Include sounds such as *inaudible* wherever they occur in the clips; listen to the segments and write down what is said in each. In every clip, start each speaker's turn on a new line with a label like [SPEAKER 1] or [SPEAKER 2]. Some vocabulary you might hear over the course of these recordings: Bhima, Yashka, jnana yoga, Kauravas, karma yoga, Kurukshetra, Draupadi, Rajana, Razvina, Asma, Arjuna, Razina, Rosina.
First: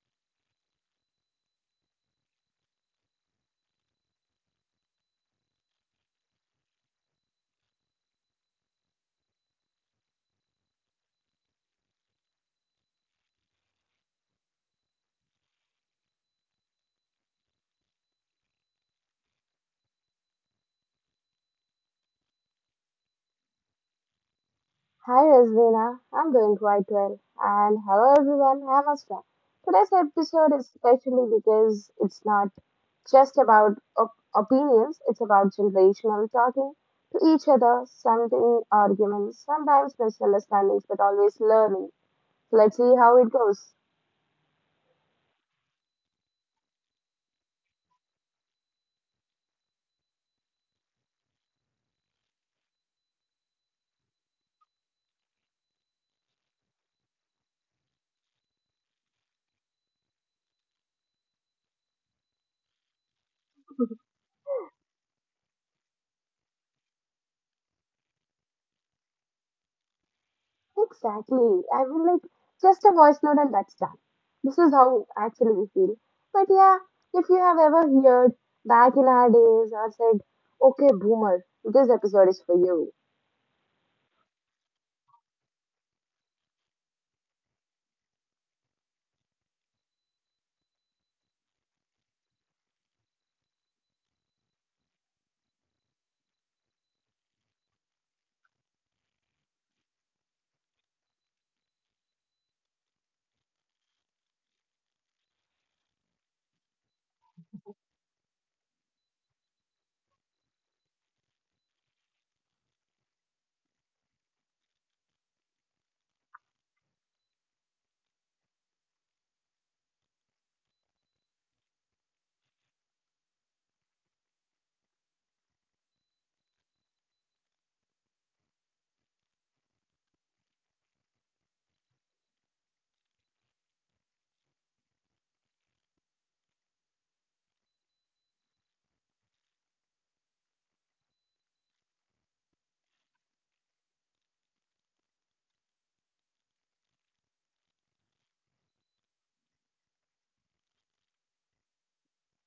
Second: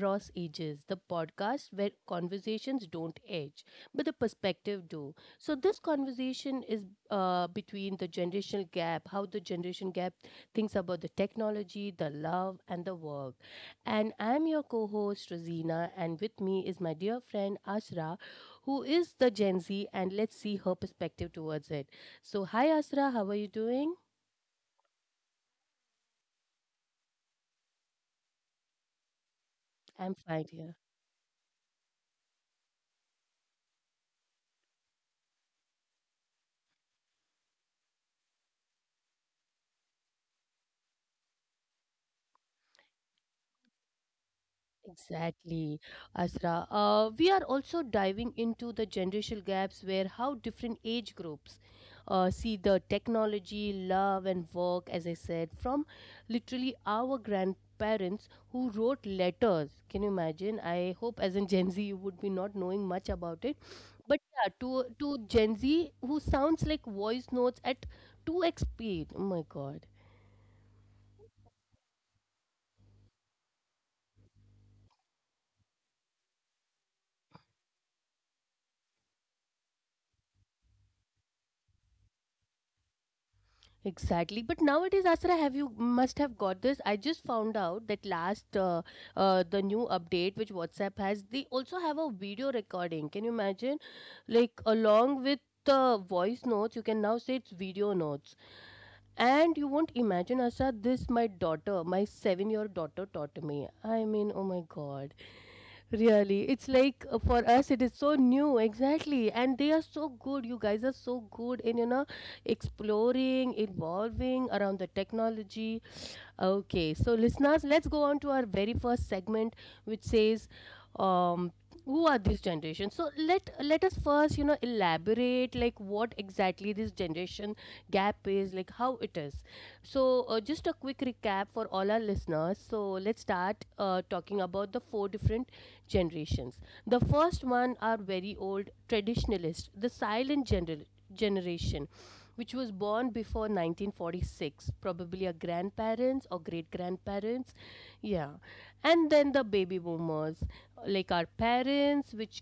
[SPEAKER 1] Across Ages, the podcast where conversations don't age, but the perspective do. So, this conversation is between the generational gap, how the generation gap thinks about the technology, the love, and the work. And I'm your co host, Rosina, and with me is my dear friend, Ashra, who is the Gen Z, and let's see her perspective towards it. So, hi, Ashra, how are you doing?
[SPEAKER 2] Hi Razvina, I'm doing quite well. And hello everyone, I'm Asma. Today's
[SPEAKER 1] I'm fine,
[SPEAKER 2] episode is
[SPEAKER 1] dear.
[SPEAKER 2] special because it's not just about opinions, it's about generational talking to each other, something arguments, sometimes misunderstandings, but always learning. So let's see how it goes.
[SPEAKER 1] Exactly, Asra. We are also diving into the generational gaps where how different age groups see the technology, love, and work, as I said, from literally our grandparents who wrote letters. Can you imagine? I hope as in Gen Z you would be not knowing much about it.
[SPEAKER 2] *laughs*
[SPEAKER 1] But yeah, to Gen Z who sounds like voice notes at 2x speed. Oh my god.
[SPEAKER 2] Exactly. I mean, like, just a voice note and that's done. This is how actually we feel. But yeah, if you have ever heard back in our days or said, okay, boomer, this episode is for you.
[SPEAKER 1] Exactly, but nowadays, Asra, have you must have got this? I just found out that last the new update which WhatsApp has, they also have a video recording. Can you imagine? Like along with the voice notes, you can now say it's video notes. And you won't imagine, Asra, this my daughter, my seven-year daughter taught me. I mean, oh my God. Really, it's like for us, it is so new, exactly. And they are so good. You guys are so good in, you know, exploring, evolving around the technology. Okay, so listeners, let's go on to our very first segment, which says, um, "Who are this generation?" So let us first, you know, elaborate like what exactly this generation gap is, like how it is. So just a quick recap for all our listeners. So let's start talking about the four different generations. The first one are very old traditionalists, the silent generation which was born before 1946, probably a grandparents or great grandparents. Yeah. And then the baby boomers, like our parents, which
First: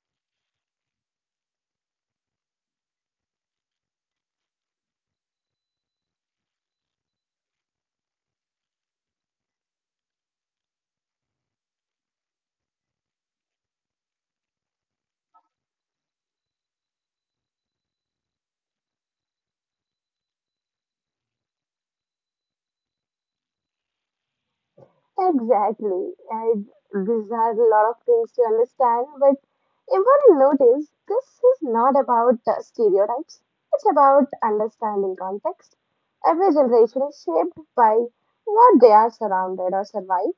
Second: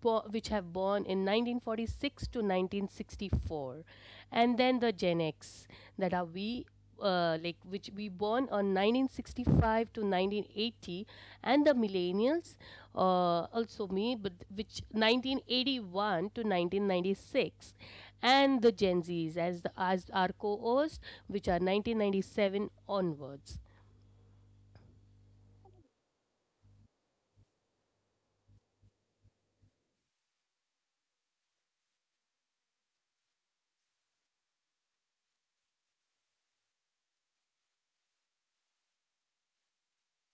[SPEAKER 1] which have born in 1946 to 1964, and then the gen x that are we, like which we born on 1965 to 1980, and the millennials, also me, but which 1981 to 1996, and the gen z's as the as our co-host which are 1997 onwards.
[SPEAKER 2] Exactly. And these are a lot of things to understand. But important notice this is not about stereotypes, it's about understanding context. Every generation is shaped by what they are surrounded or survive.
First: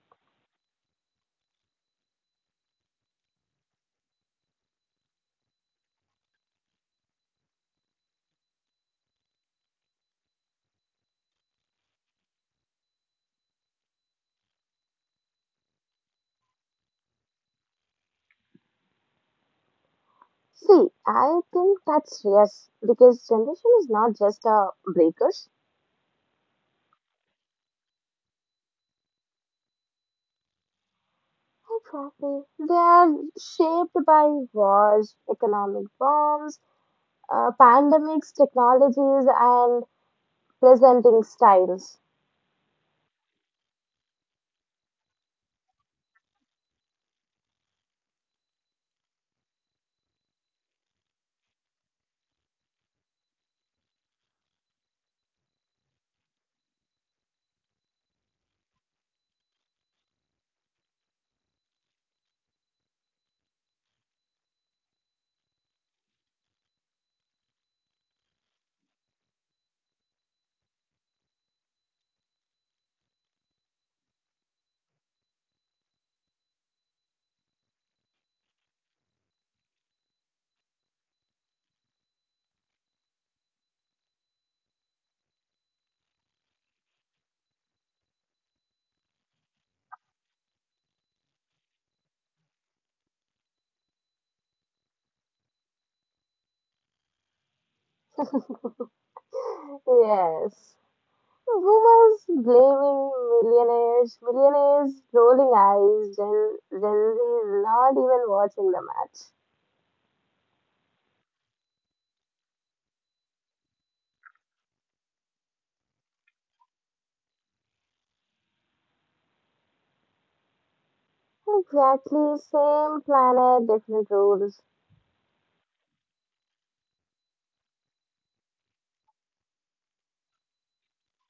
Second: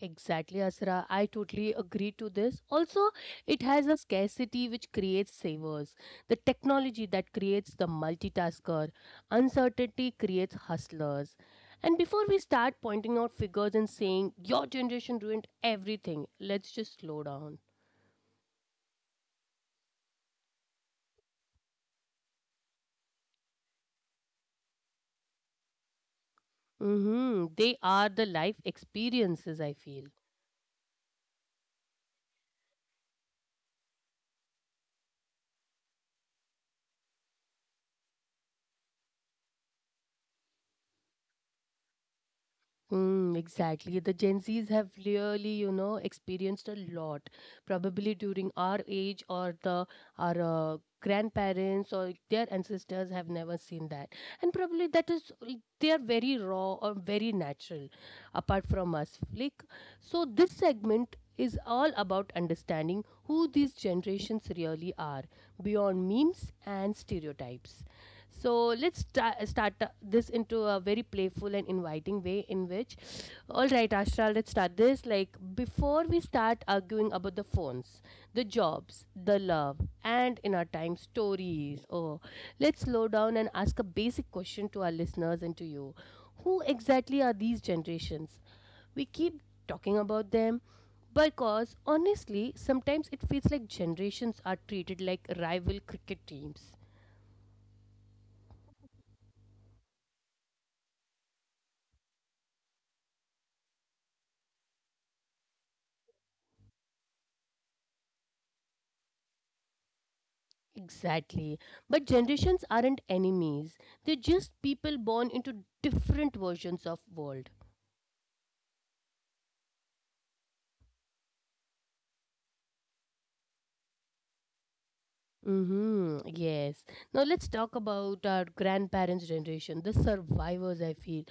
[SPEAKER 1] Exactly, Asra. I totally agree to this. Also, it has a scarcity which creates savers. The technology that creates the multitasker. Uncertainty creates hustlers. And before we start pointing out figures and saying, your generation ruined everything, let's just slow down.
[SPEAKER 2] See, I think that's yes, because generation is not just breakers.
[SPEAKER 1] Mm-hmm. They are the life experiences, I feel.
[SPEAKER 2] Exactly. They are shaped by wars, economic bombs, pandemics, technologies, and presenting styles.
[SPEAKER 1] Mm, exactly. The Gen Zs have really, you know, experienced a lot. Probably during our age or the our grandparents or their ancestors have never seen that. And probably that is they are very raw or very natural apart from us. Like, so this segment is all about understanding who these generations really are beyond memes and stereotypes. So start this into a very playful and inviting way. In which, all right, Ashra, let's start this. Like before we start arguing about the phones, the jobs, the love, and in our time stories. Oh, let's slow down and ask a basic question to our listeners and to you: Who exactly are these generations? We keep talking about them because honestly, sometimes it feels like generations are treated like rival cricket teams.
[SPEAKER 2] Yes. Boomers blaming millionaires, millionaires rolling eyes, Gen Z not even watching the match.
[SPEAKER 1] Exactly. But generations aren't enemies. They're just people born into different versions of world.
[SPEAKER 2] Exactly, same planet, different rules.
[SPEAKER 1] Mm-hmm. Yes. Now let's talk about our grandparents' generation, the survivors, I feel.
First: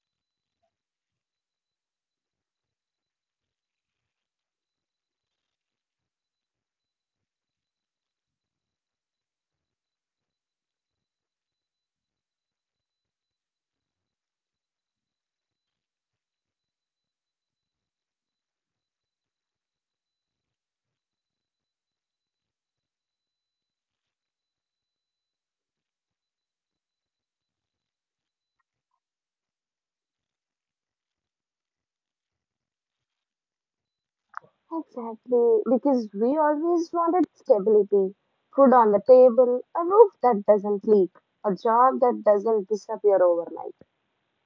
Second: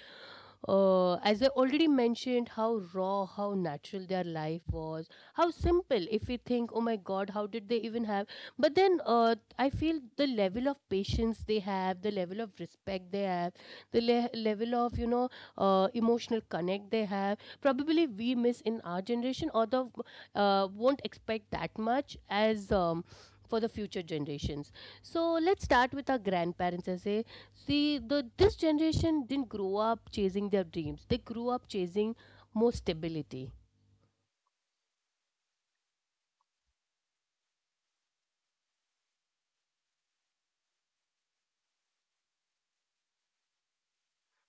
[SPEAKER 1] As I already mentioned, how raw, how natural their life was, how simple. If we think, oh my God, how did they even have? But then I feel the level of patience they have, the level of respect they have, the level of, you know, emotional connect they have, probably we miss in our generation, although won't expect that much as. For the future generations, so let's start with our grandparents I say, see the this generation didn't grow up chasing their dreams, they grew up chasing more stability.
[SPEAKER 2] Exactly, because we always wanted stability, food on the table, a roof that doesn't leak, a job that doesn't disappear overnight.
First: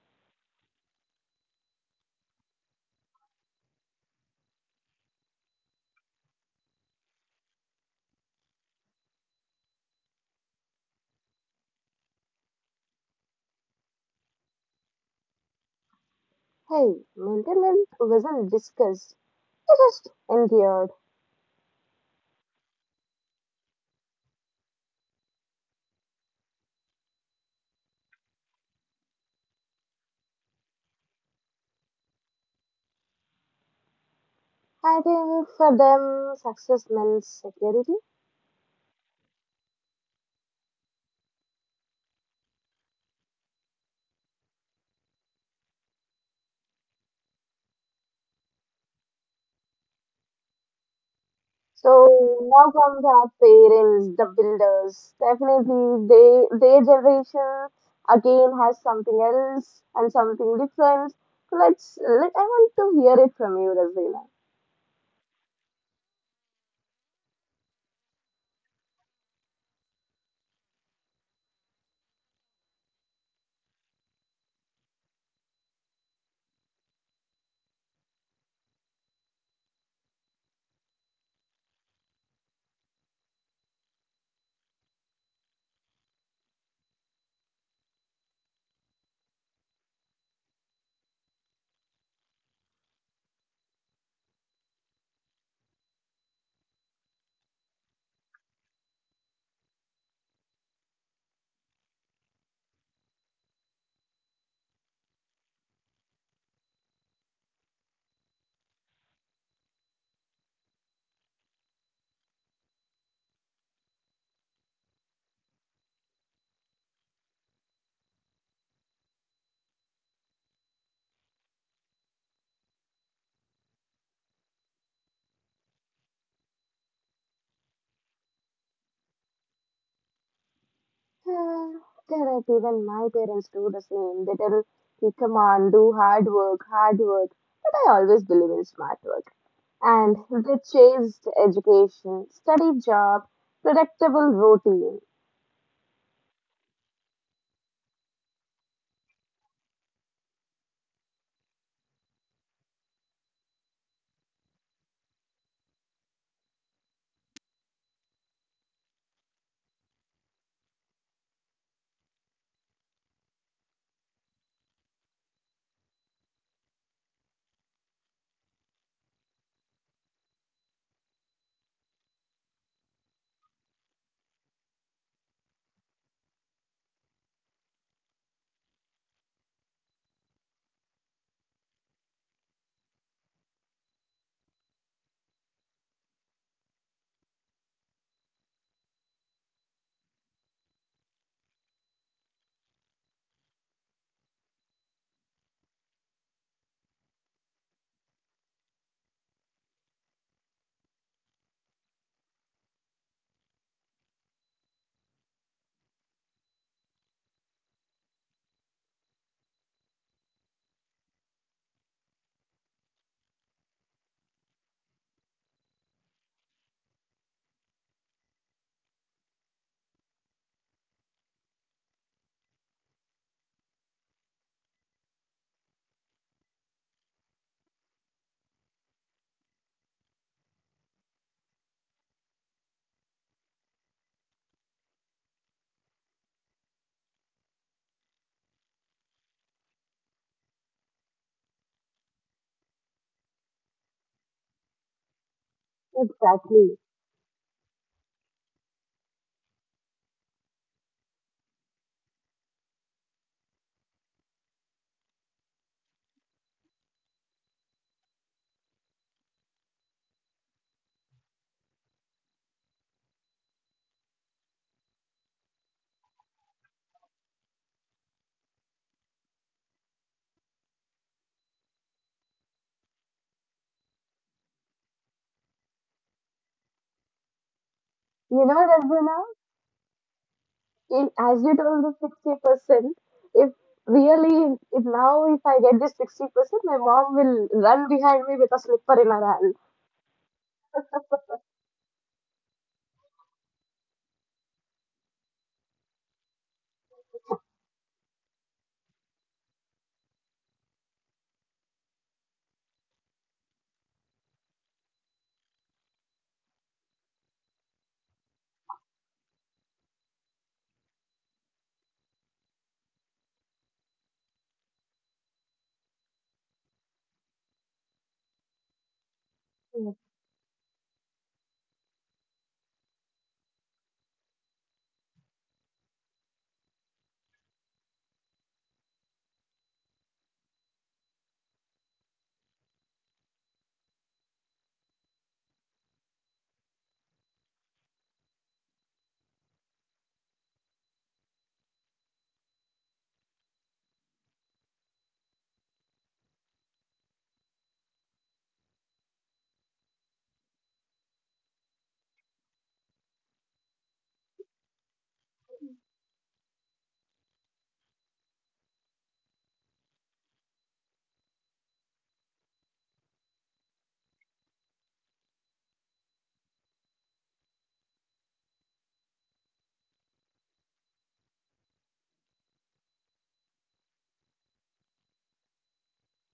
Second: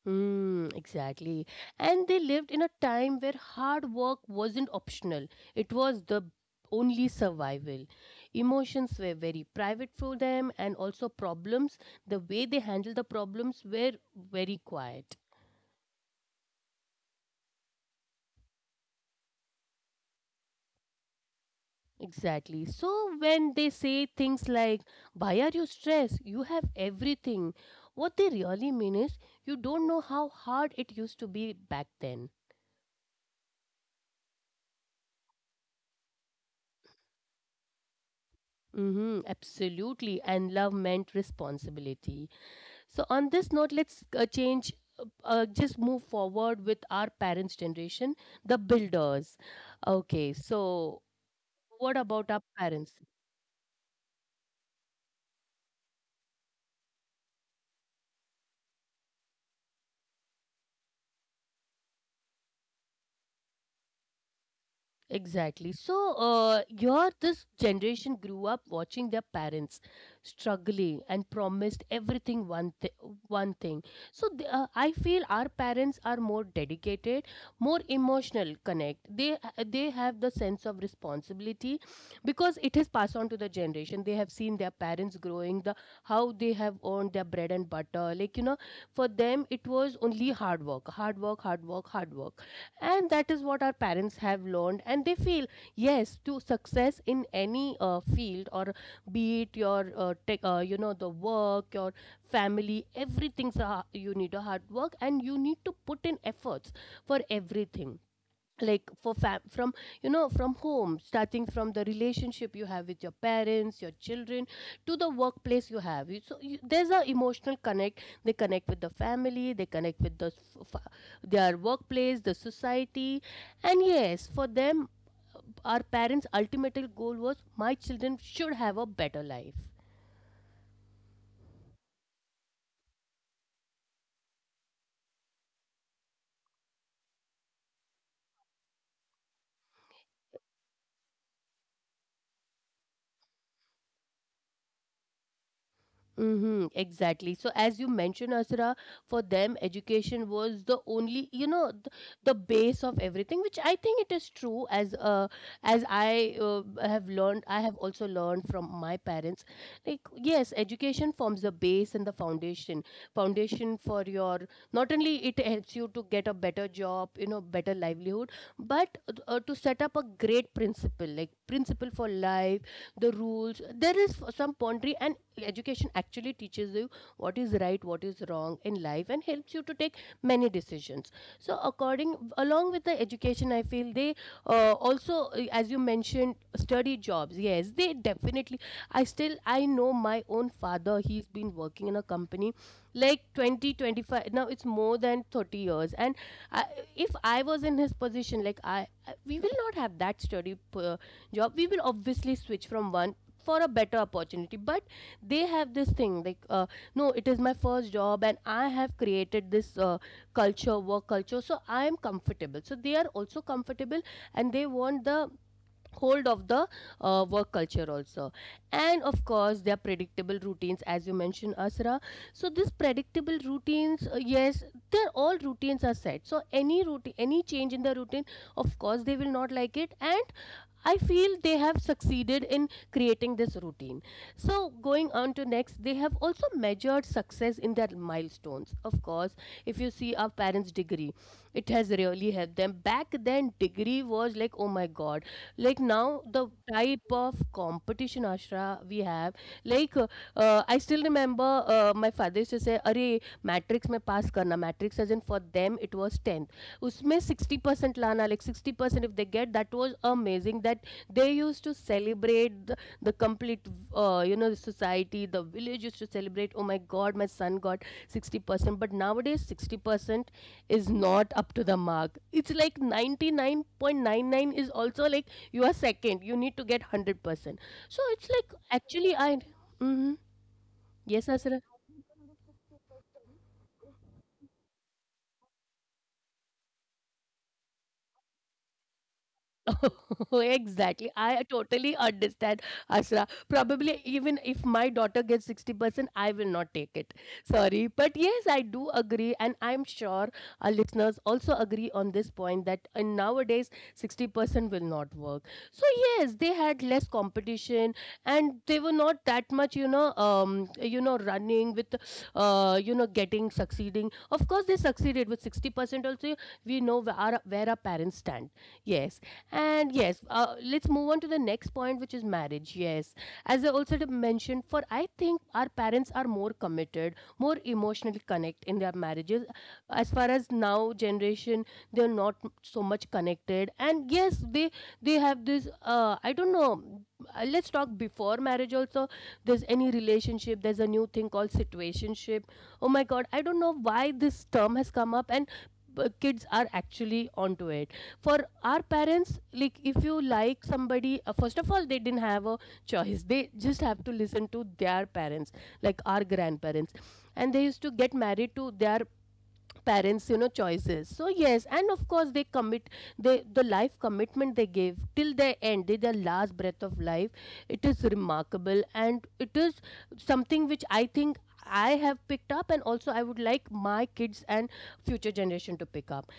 [SPEAKER 1] Mm, exactly. And they lived in a time where hard work wasn't optional. It was the only survival. Emotions were very private for them, and also problems, the way they handled the problems were very quiet.
[SPEAKER 2] Hey, mental health wasn't discussed, it just endured.
[SPEAKER 1] Exactly. So when they say things like, why are you stressed? You have everything. What they really mean is, you don't know how hard it used to be back then.
[SPEAKER 2] I think for them, success meant security.
[SPEAKER 1] Mm-hmm, absolutely. And love meant responsibility. So on this note, let's just move forward with our parents' generation, the builders. Okay, so what about our
[SPEAKER 2] So now
[SPEAKER 1] parents?
[SPEAKER 2] comes our parents, the builders. Definitely, they their generation again has something else and something different. Let's let I want to hear it from you, Razina.
[SPEAKER 1] Exactly. So, your this generation grew up watching their parents struggling and promised everything one thing. So, the, I feel our parents are more dedicated, more emotional connect. They have the sense of responsibility because it is passed on to the generation. They have seen their parents growing the how they have earned their bread and butter. Like you know, for them it was only hard work, hard work, hard work, hard work, and that is what our parents have learned, and they feel yes to success in any field, or be it your tech, you know, the work, your family, everything's a, you need a hard work and you need to put in efforts for everything, like for fam from you know, from home, starting from the relationship you have with your parents, your children, to the workplace you have. So you, there's a emotional connect, they connect with the family, they connect with the their workplace, the society. And yes, for them, our parents ultimate goal was my children should have a better life.
[SPEAKER 2] *sighs* Uh, they even my parents do the same. They tell me, come on, do hard work, hard work. But I always believe in smart work. And they chased education, study job, predictable routine.
[SPEAKER 1] Mm-hmm, exactly. So, as you mentioned, Asra, for them, education was the only, you know, the base of everything, which I think it is true. As I have learned, I have also learned from my parents. Like, yes, education forms the base and the foundation. Foundation for your, not only it helps you to get a better job, you know, better livelihood, but to set up a great principle, like principle for life, the rules. There is some pondering, and education actually teaches you what is right, what is wrong in life, and helps you to take many decisions. So according, along with the education, I feel they also, as you mentioned, study jobs, yes they definitely, I know my own father, he's been working in a company like 20, 25. Now it's more than 30 years. And I, if I was in his position, we will not have that study job, we will obviously switch from one for a better opportunity, but they have this thing like, no, it is my first job, and I have created this culture, work culture, so I am comfortable, so they are also comfortable, and they want the hold of the work culture also. And of course their predictable routines, as you mentioned, Asra, so these predictable routines, yes, they're all routines are set, so any routine, any change in the routine, of course they will not like it. And I feel they have succeeded in creating this routine. So going on to next, they have also measured success in their milestones. Of course, if you see our parents degree, it has really helped them. Back then, degree was like, oh my God! Like now, the
[SPEAKER 2] Exactly.
[SPEAKER 1] type of competition, Ashra, we have. Like, i still remember my father used to say, "Arey, matrix me pass karna. Matrix wasn't for them. It was tenth. Usme 60% lana, like 60%. If they get, that was amazing. That they used to celebrate the complete, you know, the society. The village used to celebrate. Oh my God, my son got 60%. But nowadays, 60% is not up to the mark. It's like 99.99 is also like you are second. You need to get 100%. So it's
[SPEAKER 2] You
[SPEAKER 1] like
[SPEAKER 2] know,
[SPEAKER 1] actually
[SPEAKER 2] Rajana,
[SPEAKER 1] I. Mm-hmm.
[SPEAKER 2] in,
[SPEAKER 1] Yes,
[SPEAKER 2] as you
[SPEAKER 1] Asra.
[SPEAKER 2] told the 60%, if really, if now if I get this 60%, my mom will run behind me with a slipper in her hand.
[SPEAKER 1] *laughs* Exactly. I totally understand, Asra. Probably even if my daughter gets 60%, I will not take it. Sorry. But yes, I do agree. And I'm sure our listeners also agree on this point that nowadays 60% will not work. So, yes, they had less competition, and they were not that much, you know, running with, you know, getting, succeeding. Of course, they succeeded with 60% also. We know where where our parents stand. Yes. And
[SPEAKER 2] *laughs*
[SPEAKER 1] yes, let's move on to the next point, which is marriage. Yes, as I also did mention, for I think our parents are more committed, more emotionally connect in their marriages. As far as now generation, they're not so much connected. And yes, they have this. I don't know. Let's talk before marriage also. There's any relationship. There's a new thing called situationship. Oh my God, I don't know why this term has come up and kids are actually onto it for our parents, like if you like somebody, first of all they didn't have a choice, they just have to listen to their parents, like our grandparents, and they used to get married to their parents, you know, choices. So yes, and of course they commit, the life commitment they give till their end, till their last breath of life. It is remarkable and it is something which I think I have picked up, and also I would like my kids and future generation to pick up.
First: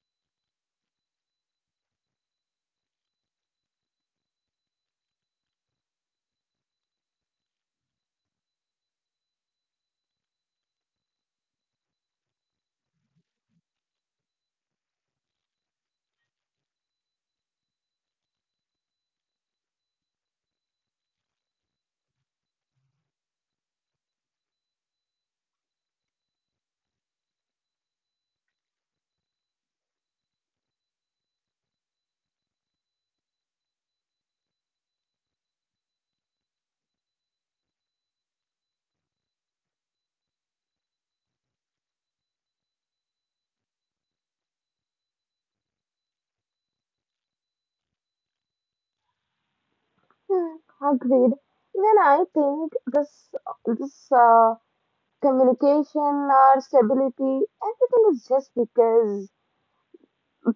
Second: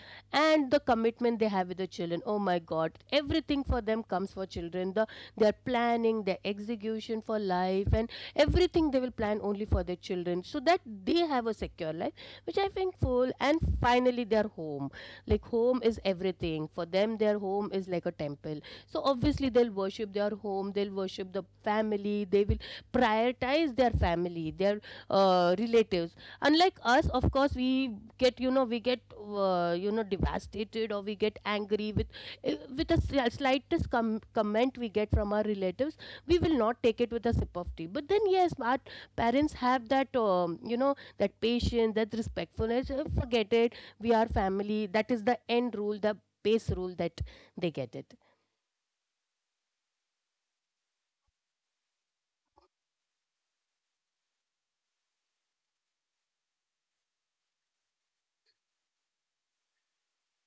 [SPEAKER 1] And the commitment they have with the children, oh my God, everything for them comes for children, their planning, their execution for life, and everything they will plan only for their children so that they have a secure life, which I think full and finally their home. Like home is everything. For them their home is like a temple. So obviously they'll worship their home, they'll worship the family, they will prioritize their family, their relatives. Unlike us, of course, we get, you know, we get, you know, devastated, or we get angry with, with a slightest comment we get from our relatives. We will not take it with a sip of tea. But then, yes, our parents have that, you know, that patience, that respectfulness, forget it. We are family. That is the end rule, the base rule that they get it.
[SPEAKER 2] *laughs* Hmm, agreed. Even I think this communication or stability, everything is just because.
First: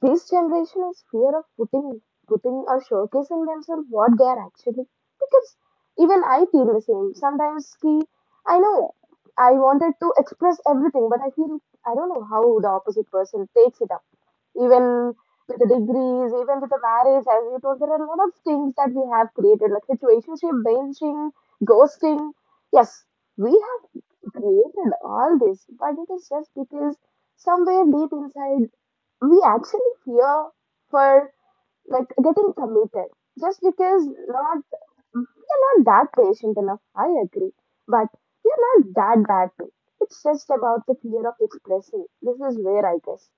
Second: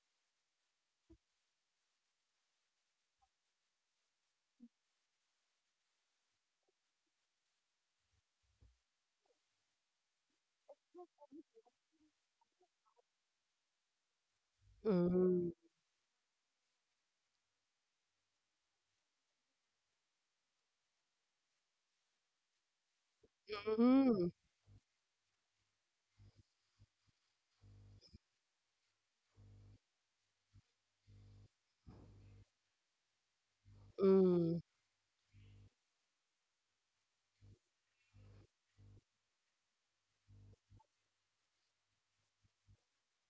[SPEAKER 2] This generation is fear of putting or showcasing themselves what they are actually, because even I feel the same. Sometimes ki, I know I wanted to express everything, but I feel I don't know how the opposite person takes it up. Even
[SPEAKER 1] Mm-hmm.
[SPEAKER 2] with the degrees, even with the marriage, as you told, there are a lot of things that we have created, like situationship, benching, ghosting. Yes, we have created all this, but it is just because somewhere deep inside we actually fear for like getting committed, just because not
[SPEAKER 1] Mm-hmm.
[SPEAKER 2] we're not that patient enough, I agree. But we're not that bad too. It's just about the fear of expressing, this is where I guess.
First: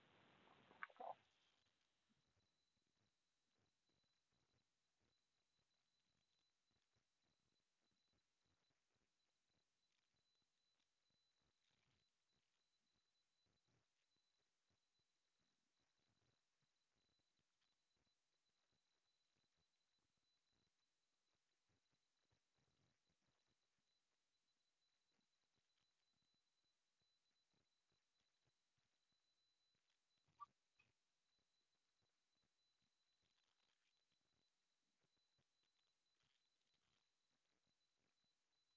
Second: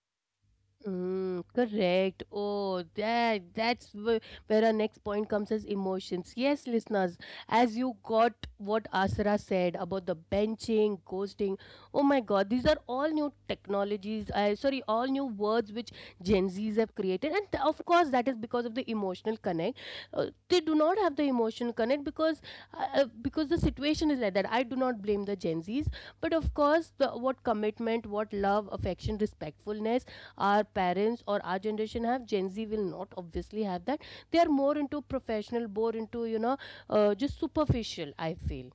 [SPEAKER 1] Mm, correct. Oh, that's where our next point comes as emotions. Yes, listeners, as you got what Asra said about the benching, ghosting. Oh my God, these are all new technologies. I sorry, all new words which Gen Zs have created, and of course that is because of the emotional connect. They do not have the emotional connect because the situation is like that. I do not blame the Gen Zs, but of course, what commitment, what love, affection, respectfulness our parents or our generation have, Gen Z will not obviously have that. They are more into professional, more into, you know, just superficial, I feel.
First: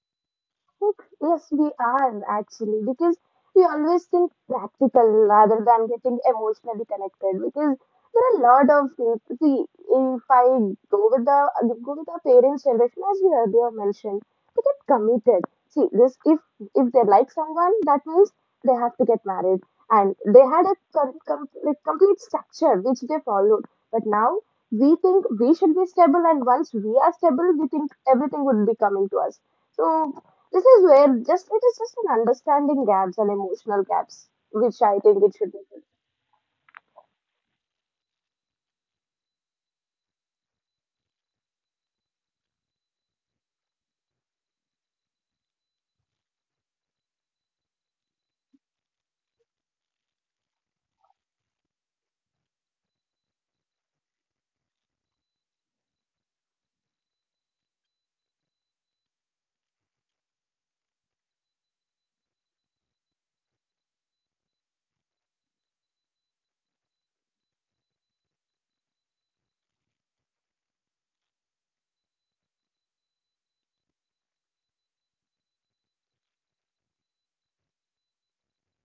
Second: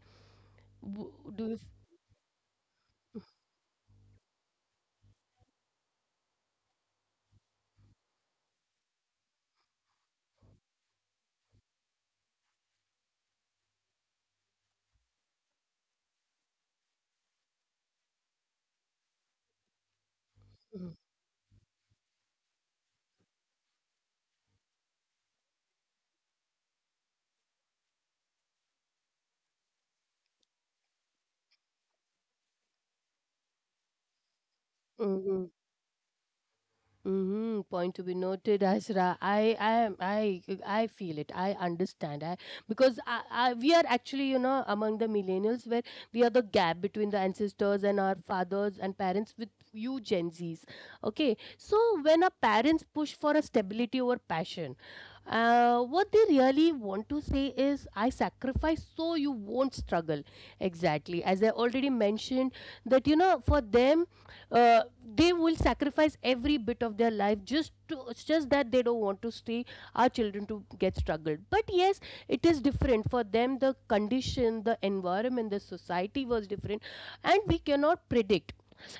[SPEAKER 2] Like,
[SPEAKER 1] Do
[SPEAKER 2] yes,
[SPEAKER 1] you.
[SPEAKER 2] we are actually, because we always think practical rather than getting emotionally connected. Because there are a lot of, see, if I go with the go with the parents' generation, as we earlier mentioned, they get committed. See, this if they like someone, that means they have to get married, and they had a like complete structure which they followed. But now we think we should be stable, and once we are stable, we think everything would be coming to us. So this is where just it is just an understanding gaps and emotional gaps, which I think it
[SPEAKER 1] Mhm.
[SPEAKER 2] should be.
[SPEAKER 1] Hmm. Point to be noted, Asra. I feel it. I understand. I, because we are actually, you know, among the millennials, where we are the gap between the ancestors and our fathers and parents with you Gen Zs. Okay, so when our parents push for a stability over passion, what they really want to say is, "I sacrifice so you won't struggle." Exactly, as I already mentioned, that, you know, for them, uh, they will sacrifice every bit of their life just to, it's just that they don't want to see our children to get struggled. But yes, it is different for them. The condition, the environment, the society was different, and we cannot predict.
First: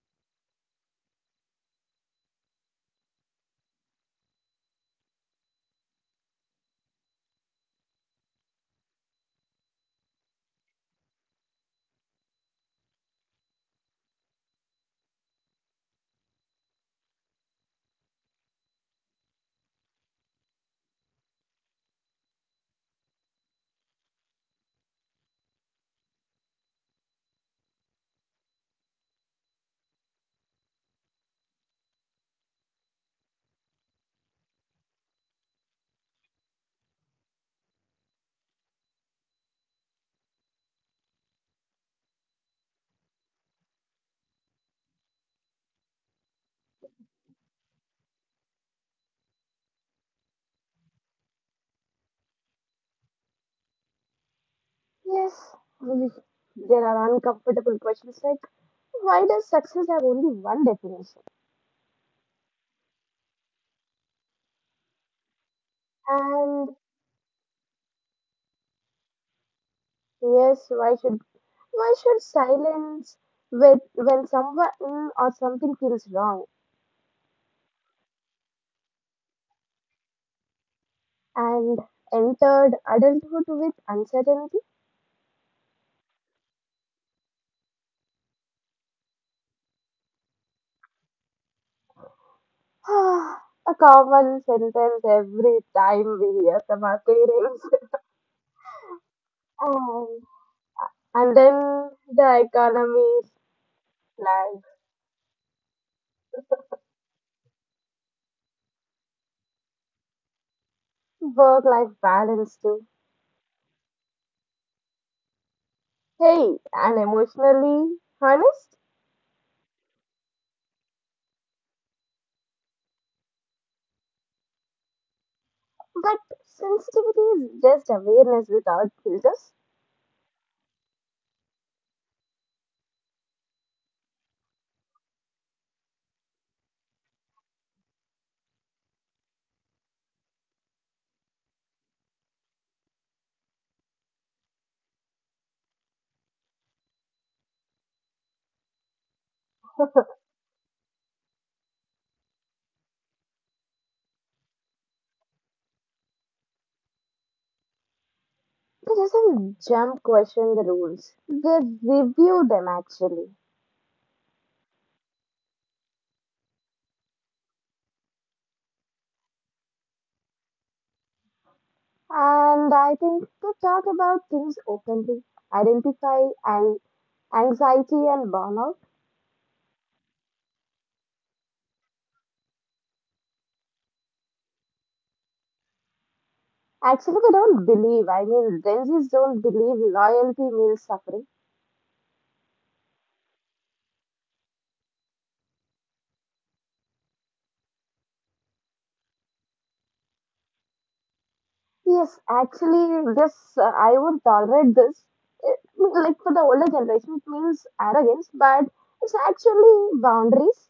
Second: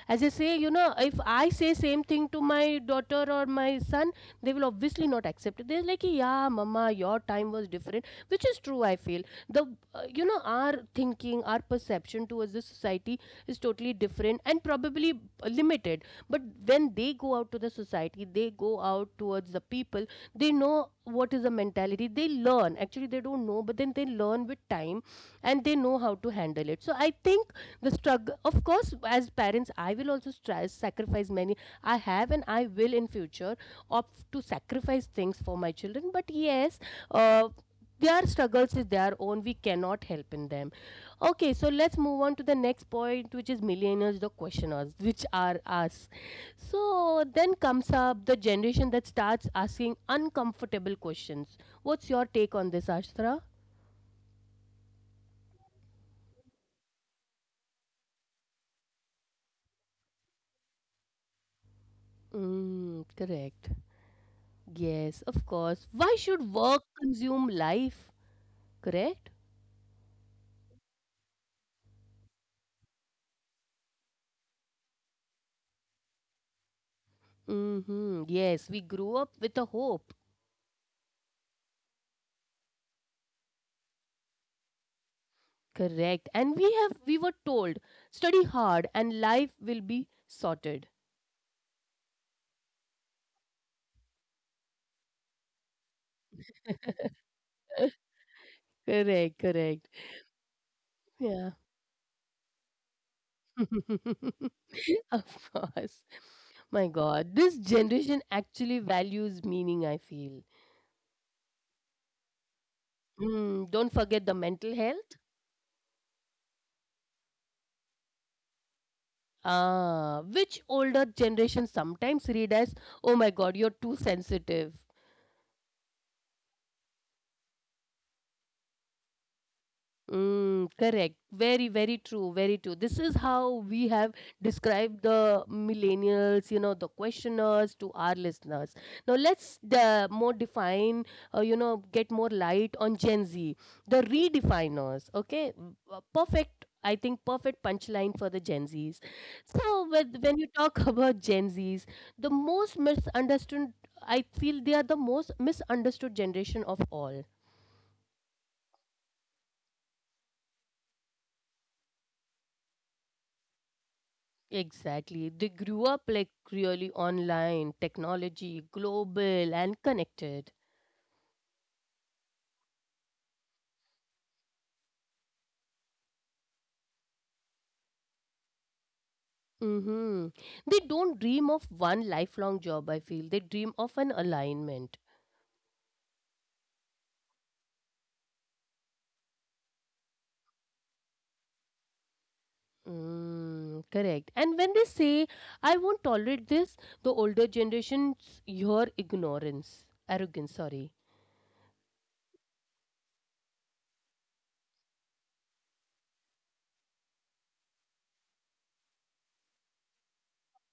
[SPEAKER 1] As I say, you know, if I say same thing to my daughter or my son, they will obviously not accept it. They're like, yeah, mama, your time was different, which is true, I feel. The You know, our thinking, our perception towards the society is totally different and probably limited. But when they go out to the society, they go out towards the people, they know what is the mentality, they learn, actually they don't know, but then they learn with time, and they know how to handle it. So I think the struggle, of course, as parents, I will also try sacrifice many, I have, and I will in future opt to sacrifice things for my children. But yes, uh, their struggles is their own, we cannot help in them. Okay, so let's move on to the next point which is millennials, the questioners, which are us. So then comes up the generation that starts asking uncomfortable questions. What's your take on this, Ashtra?
[SPEAKER 2] Yes, we- there are uncomfortable questions like why does success have only one definition?
[SPEAKER 1] Mm, correct. Yes, of course. Why should
[SPEAKER 2] And
[SPEAKER 1] work consume life? Correct?
[SPEAKER 2] yes, why should silence with when someone or something feels wrong?
[SPEAKER 1] Mm-hmm. Yes, we grew up with a hope.
[SPEAKER 2] And entered adulthood with uncertainty.
[SPEAKER 1] Correct. And we were told study hard and life will be sorted.
[SPEAKER 2] *sighs* A common sentence every time we hear from our parents.
[SPEAKER 1] *laughs* Correct,
[SPEAKER 2] *laughs*
[SPEAKER 1] correct.
[SPEAKER 2] And And
[SPEAKER 1] Yeah.
[SPEAKER 2] then the economy is
[SPEAKER 1] *laughs*
[SPEAKER 2] like
[SPEAKER 1] Of course. My God, this generation actually values meaning, I feel.
[SPEAKER 2] work life balance too.
[SPEAKER 1] Mm, don't forget the mental health.
[SPEAKER 2] Hey, and emotionally honest?
[SPEAKER 1] Ah, which older generation sometimes read as, oh my God, you're too sensitive.
[SPEAKER 2] But sensitivity is just awareness without filters.
[SPEAKER 1] Mm, correct. Very, very true. Very true. This is how we have described the millennials, you know, the questioners to our listeners. Now let's the more define, you know, get more light on Gen Z, the redefiners. Okay. Mm, perfect. I think perfect punchline for the Gen Zs. So with, when you talk *laughs* about Gen Zs, the most misunderstood, I feel they are the most misunderstood generation of all.
[SPEAKER 2] It doesn't jump question the rules. They review them actually.
[SPEAKER 1] Exactly. They grew up like really online, technology, global, and connected.
[SPEAKER 2] And I think they talk about things openly, identify and anxiety and burnout.
[SPEAKER 1] Hmm. They don't dream of one lifelong job, I feel. They dream of an alignment.
[SPEAKER 2] Actually, they don't believe. I mean, Gen Zs don't believe loyalty means suffering.
[SPEAKER 1] Mm, correct. And when they say, I won't tolerate this, the older generations hear ignorance, arrogance, sorry.
[SPEAKER 2] Yes, actually, yes, I would tolerate this. It, like for the older generation, it means arrogance, but it's actually boundaries.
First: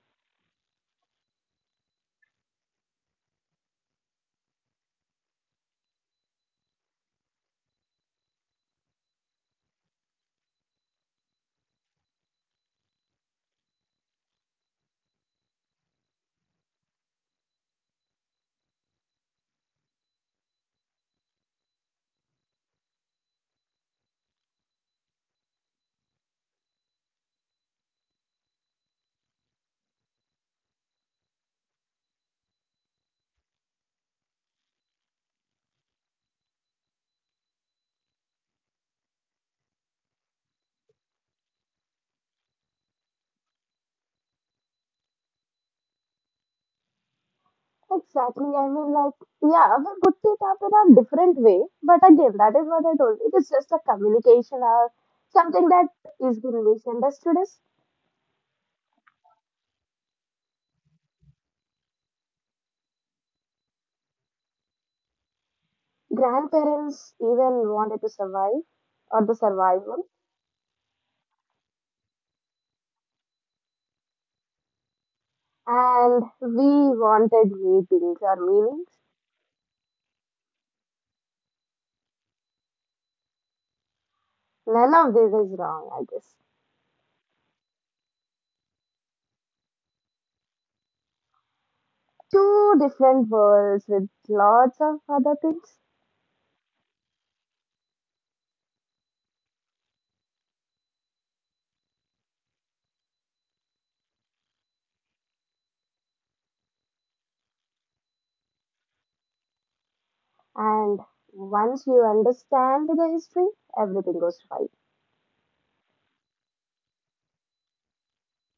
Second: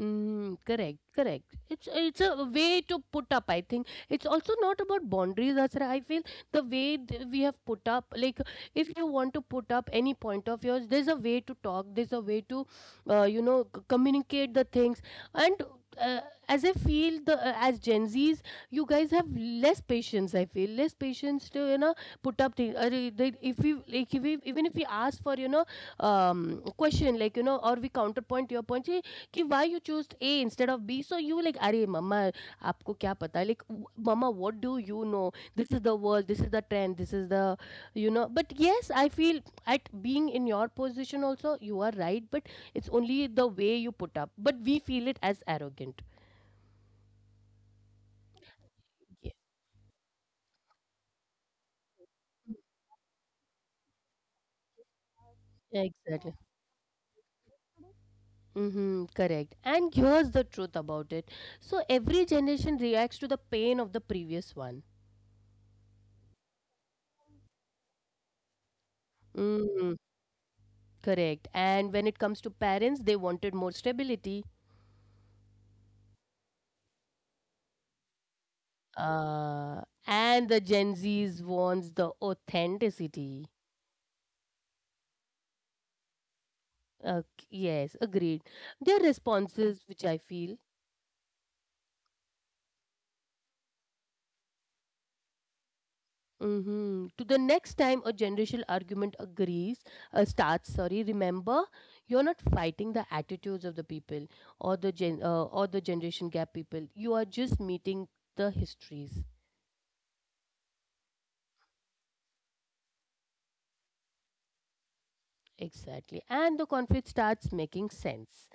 [SPEAKER 1] Mm, correct, correct. It's a way to put up. I think it's also not about boundaries. That's I feel the way we have put up. Like if you want to put up any point of yours, there's a way to talk. There's a way to, you know, communicate the things. And uh, as I feel the as Gen Zs, you guys have less patience. I feel less patience to, you know, put up things. Arre, they- If we like, if we even if we ask for, you know, question like, you know, or we counterpoint your point, "Hey, कि why you choose A instead of B so you like अरे मम्मा आपको क्या पता like मम्मा, what do you know, this is the world. This is the trend. This is the, you know." But yes, I feel at being in your position also, you are right. But it's only the way you put up. But we feel it as arrogant.
[SPEAKER 2] Exactly. I mean, like, yeah, we put it up in a different way, but again, that is what I told. It is just a communication or something that
[SPEAKER 1] Yeah,
[SPEAKER 2] is
[SPEAKER 1] exactly.
[SPEAKER 2] being misunderstood. As
[SPEAKER 1] Mm-hmm, correct. And here's the truth about it. So every generation reacts to the pain of the previous one.
[SPEAKER 2] grandparents even wanted to survive or the
[SPEAKER 1] Mm,
[SPEAKER 2] survival,
[SPEAKER 1] correct. And when it comes to parents, they wanted more stability.
[SPEAKER 2] and we wanted meetings or meanings.
[SPEAKER 1] And the Gen Zs wants the authenticity.
[SPEAKER 2] None of this is wrong, I guess.
[SPEAKER 1] Uh, yes, agreed. Their responses, which I feel,
[SPEAKER 2] Two different worlds with lots of other things.
[SPEAKER 1] hmm to the next time a generational argument agrees, starts. Sorry, remember, you're not fighting the attitudes of the people or the gen or the generation gap people. You are just meeting the histories
[SPEAKER 2] And once you understand the history, everything goes right.
[SPEAKER 1] exactly, and the conflict starts making sense.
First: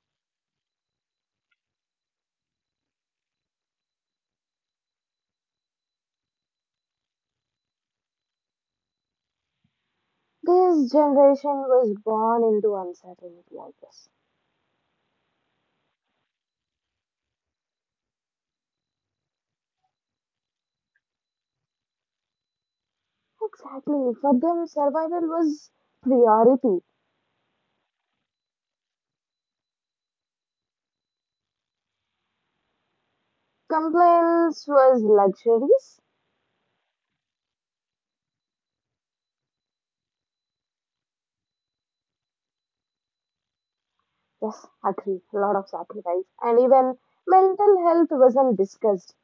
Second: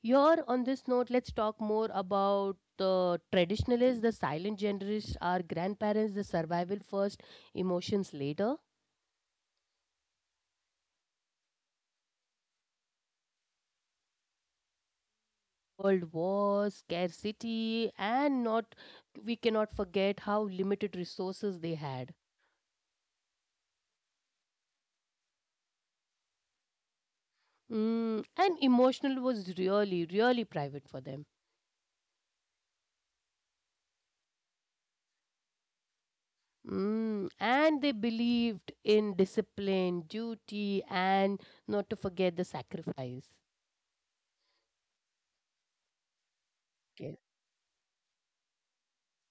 [SPEAKER 1] Here on this note, let's talk more about the traditionalists, the silent generalists, our grandparents, the survival first, emotions later.
[SPEAKER 2] This generation was born into uncertainty, I guess.
[SPEAKER 1] World wars, scarcity, and not, we cannot forget how limited resources they had.
[SPEAKER 2] Exactly. For them, survival was priority.
[SPEAKER 1] Mm, and emotional was really, really private for them.
[SPEAKER 2] Compliance was luxuries.
[SPEAKER 1] Mm, and they believed in discipline, duty, and not to forget the sacrifice.
[SPEAKER 2] Yes, agree. A lot of sacrifice. And even
[SPEAKER 1] Yes.
[SPEAKER 2] mental health wasn't discussed.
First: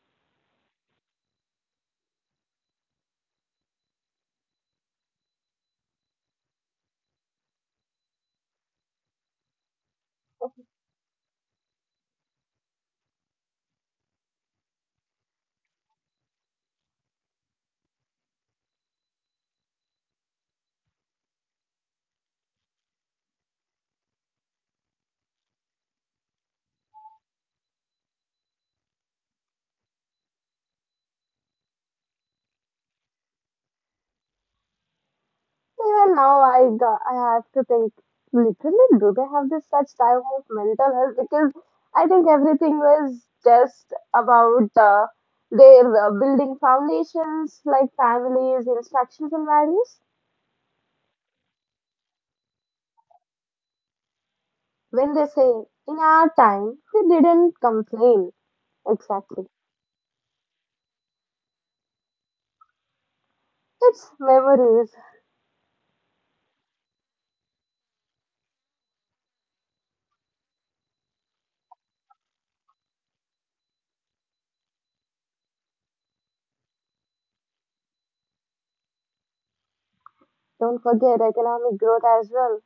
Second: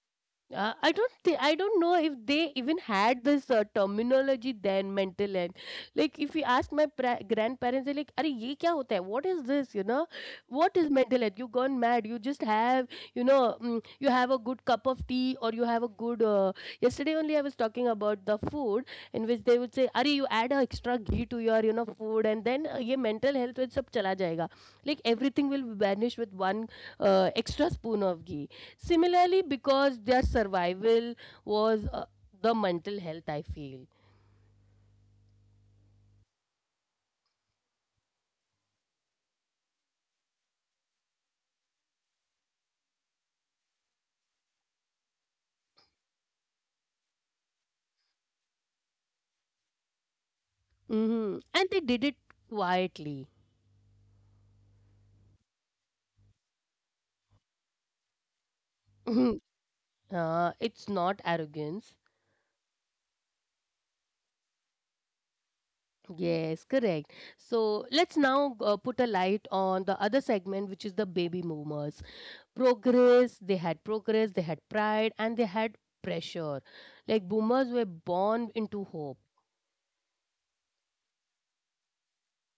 [SPEAKER 1] I don't know if they even had this terminology then mental health. Like if you ask my grandparents, they're like, "Arey, ये kya hota hai? What is this? You know, what is mental health? You gone mad? You just have, you know, mm, you have a good cup of tea or you have a good. Yesterday only I was talking about the food," in which they would say, "Arey, you add a extra ghee to your, you know, food and then ये mental health with सब chala jayega. Like everything will vanish with one extra spoon of ghee." Similarly, because their survival was the mental health, I feel.
[SPEAKER 2] Even now, I got, I have to think literally, do they have this such type of mental health? Because I think everything was just about their building foundations like families, instructions, and values.
[SPEAKER 1] Hmm. And they did it quietly.
[SPEAKER 2] When they say in our time, we didn't complain
[SPEAKER 1] Mhm.
[SPEAKER 2] exactly.
[SPEAKER 1] It's not arrogance.
[SPEAKER 2] It's memories.
[SPEAKER 1] Yes, correct. So let's now put a light on the other segment, which is the baby boomers. Progress, they had pride, and they had pressure. Like boomers were born into hope.
[SPEAKER 2] Don't forget economic growth as well.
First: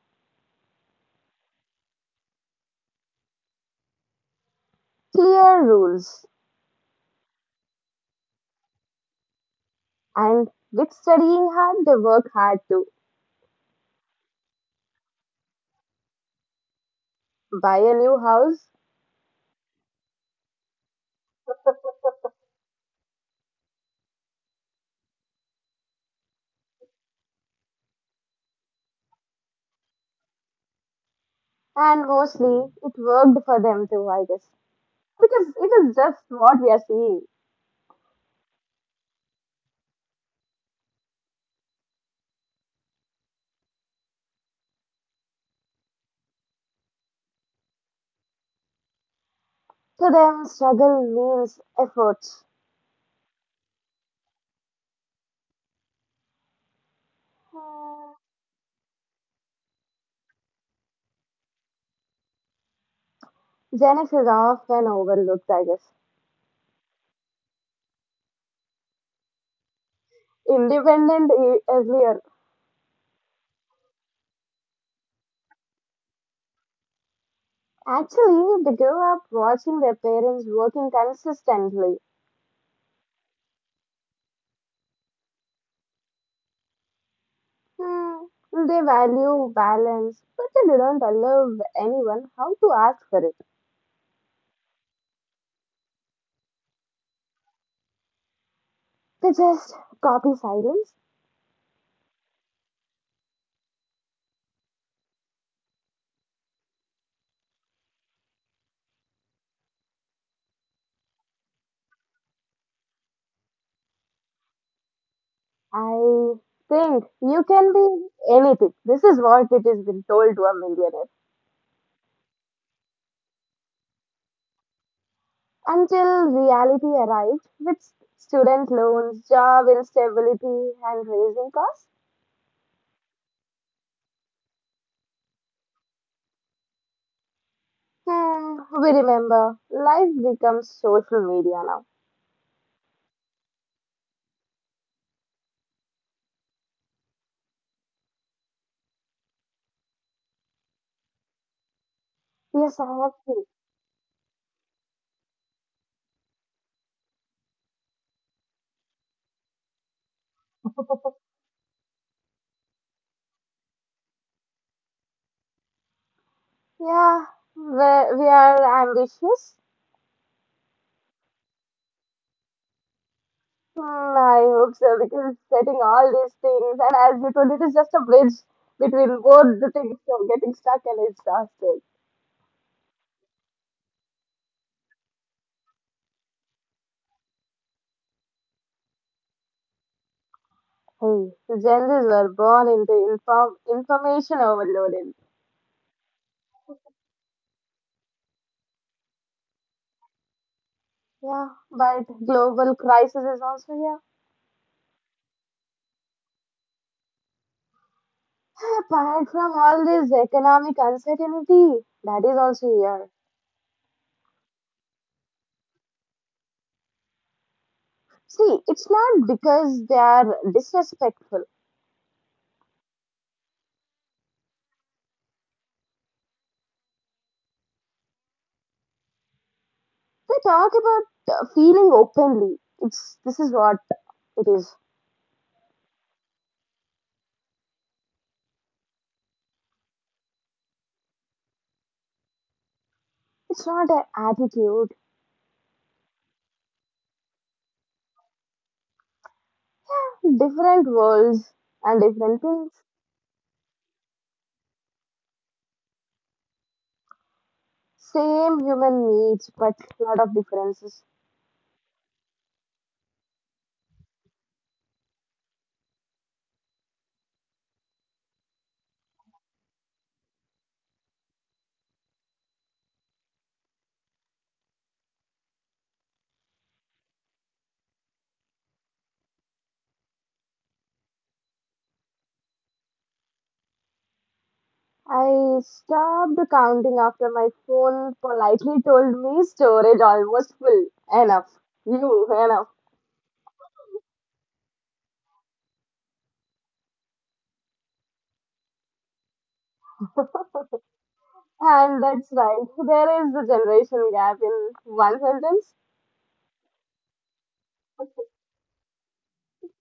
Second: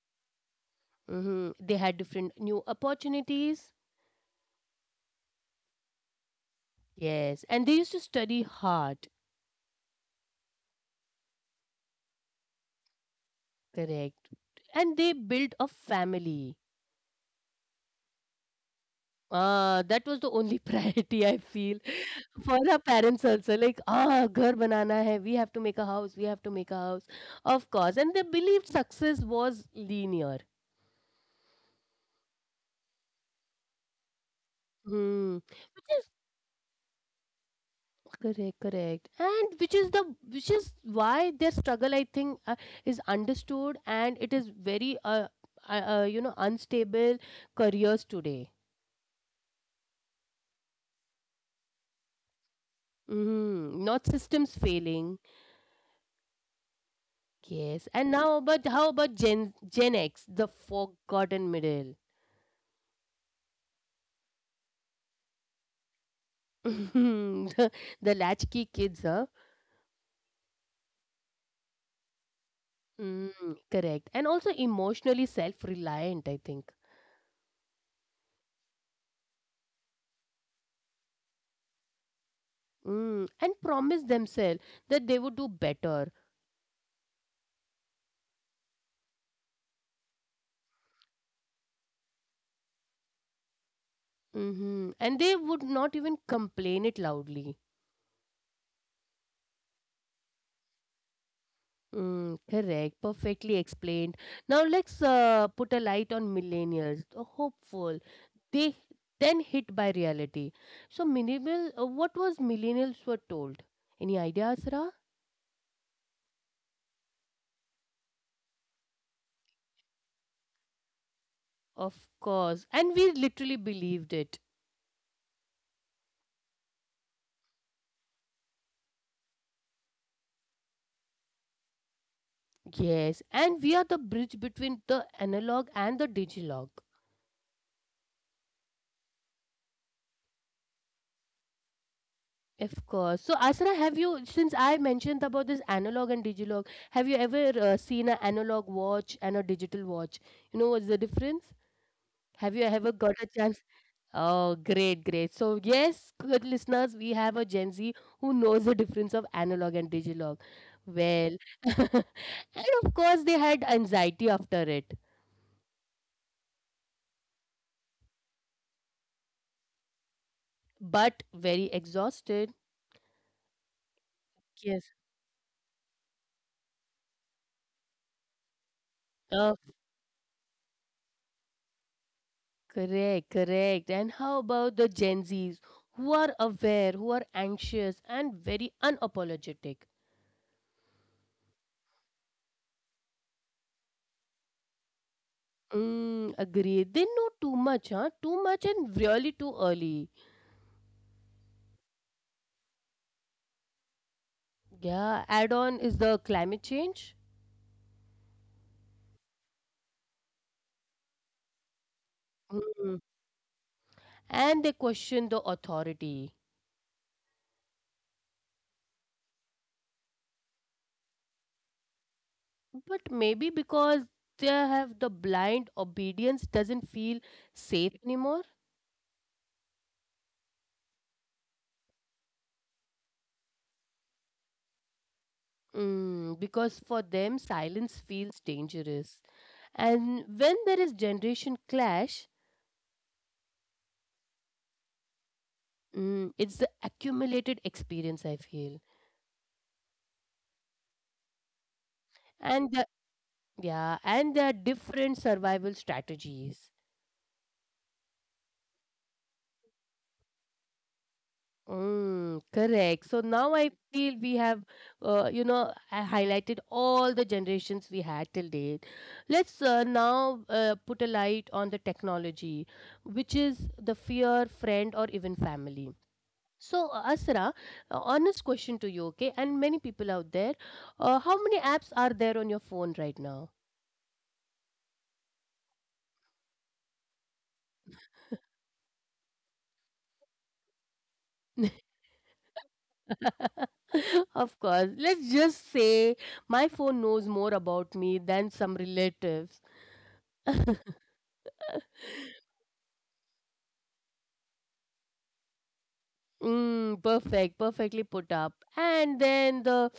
[SPEAKER 1] Hmm. They had different new opportunities.
[SPEAKER 2] Clear rules.
[SPEAKER 1] Yes, and they used to study hard.
[SPEAKER 2] And with studying hard, they work hard too.
[SPEAKER 1] Correct. And they built a family.
[SPEAKER 2] Buy a new house,
[SPEAKER 1] That was the only *laughs* priority I feel for our parents also. Like, ah, ghar banana hai. We have to make a house. Of course. And they believed success was linear.
[SPEAKER 2] and mostly it worked for them too, I guess.
[SPEAKER 1] Hmm.
[SPEAKER 2] Because
[SPEAKER 1] Which
[SPEAKER 2] it is
[SPEAKER 1] is
[SPEAKER 2] just what we are seeing.
[SPEAKER 1] correct, correct, and which is why their struggle, I think, is understood, and it is very you know, unstable careers today.
[SPEAKER 2] To them, struggle means effort.
[SPEAKER 1] Hmm. Not systems failing. Yes, and
[SPEAKER 2] Hmm.
[SPEAKER 1] now, but how about Gen X, the forgotten middle,
[SPEAKER 2] Zenith is often overlooked, I guess.
[SPEAKER 1] *laughs* the, the latchkey kids, huh?
[SPEAKER 2] Earlier.
[SPEAKER 1] Mm, correct, and also emotionally self-reliant, I think,
[SPEAKER 2] Actually, they grew up watching their parents working consistently.
[SPEAKER 1] mm, and promise themselves that they would do better,
[SPEAKER 2] Hmm. They value balance, but they don't allow anyone how to ask for it.
[SPEAKER 1] hmm, and they would not even complain it loudly.
[SPEAKER 2] They just copy silence.
[SPEAKER 1] Mm, correct. Perfectly explained. Now let's put a light on millennials, the hopeful. They then hit by reality. So minimal, what was millennials were told? Any ideas, Ra?
[SPEAKER 2] I think you can be anything. This is what it has been told to a millionaire.
[SPEAKER 1] Of course. And we literally believed it.
[SPEAKER 2] Until reality arrived with student loans, job instability, and raising costs.
[SPEAKER 1] Yes. And we are the bridge between the analog and the digilog.
[SPEAKER 2] Hmm, we remember life becomes social media now.
[SPEAKER 1] Of course. So, Asra, have you, since I mentioned about this analog and digilog, have you ever seen an analog watch and a digital watch? You know what's the difference? Have you
[SPEAKER 2] Yes,
[SPEAKER 1] ever
[SPEAKER 2] I
[SPEAKER 1] got
[SPEAKER 2] have
[SPEAKER 1] a
[SPEAKER 2] to.
[SPEAKER 1] chance? Oh, great, great. So, yes, good listeners, we have a Gen Z who knows the difference of analog and digital. Well, *laughs* and of course, they had anxiety after it,
[SPEAKER 2] Yeah, we are ambitious.
[SPEAKER 1] but very exhausted.
[SPEAKER 2] Hmm, I hope
[SPEAKER 1] Yes.
[SPEAKER 2] so because setting all these things, and as you told, it is just a bridge between
[SPEAKER 1] Oh,
[SPEAKER 2] both the things. So getting stuck and exhausted.
[SPEAKER 1] correct, correct. And how about the Gen Zs who are aware, who are anxious, and very unapologetic?
[SPEAKER 2] Hey, Gen Zs were born into information overloaded.
[SPEAKER 1] Mm, agree. They know too much, huh? Too much and really too early.
[SPEAKER 2] Yeah, but global crisis is also here.
[SPEAKER 1] Yeah, add on is the climate change.
[SPEAKER 2] Apart from all this economic uncertainty, that is also
[SPEAKER 1] Mm.
[SPEAKER 2] here.
[SPEAKER 1] And they question the authority.
[SPEAKER 2] See, it's not because they are disrespectful.
[SPEAKER 1] But maybe because they have the blind obedience doesn't feel safe anymore.
[SPEAKER 2] They talk about feeling openly. It's this is what it is.
[SPEAKER 1] Mm, because for them, silence feels dangerous. And when there is generation clash,
[SPEAKER 2] It's not an attitude.
[SPEAKER 1] mm, it's the accumulated experience, I feel.
[SPEAKER 2] Different worlds and different
[SPEAKER 1] And the,
[SPEAKER 2] things.
[SPEAKER 1] yeah, and there are different survival strategies.
[SPEAKER 2] Same human needs, but lot of differences.
[SPEAKER 1] Mm, correct. So now I feel we have, you know, I highlighted all the generations we had till date. Let's now put a light on the technology, which is the fear, friend, or even family. So, Asra, honest question to you, okay? And many people out there, how many apps are there on your phone right now?
[SPEAKER 2] I stopped counting after my phone politely told me storage almost full. Enough.
[SPEAKER 1] *laughs*
[SPEAKER 2] You, enough.
[SPEAKER 1] Of course. Let's just say my phone knows more about me than some relatives.
[SPEAKER 2] And that's
[SPEAKER 1] *laughs*
[SPEAKER 2] right. There is a generation gap in one sentence.
[SPEAKER 1] Mm, perfect, perfectly put up. And then the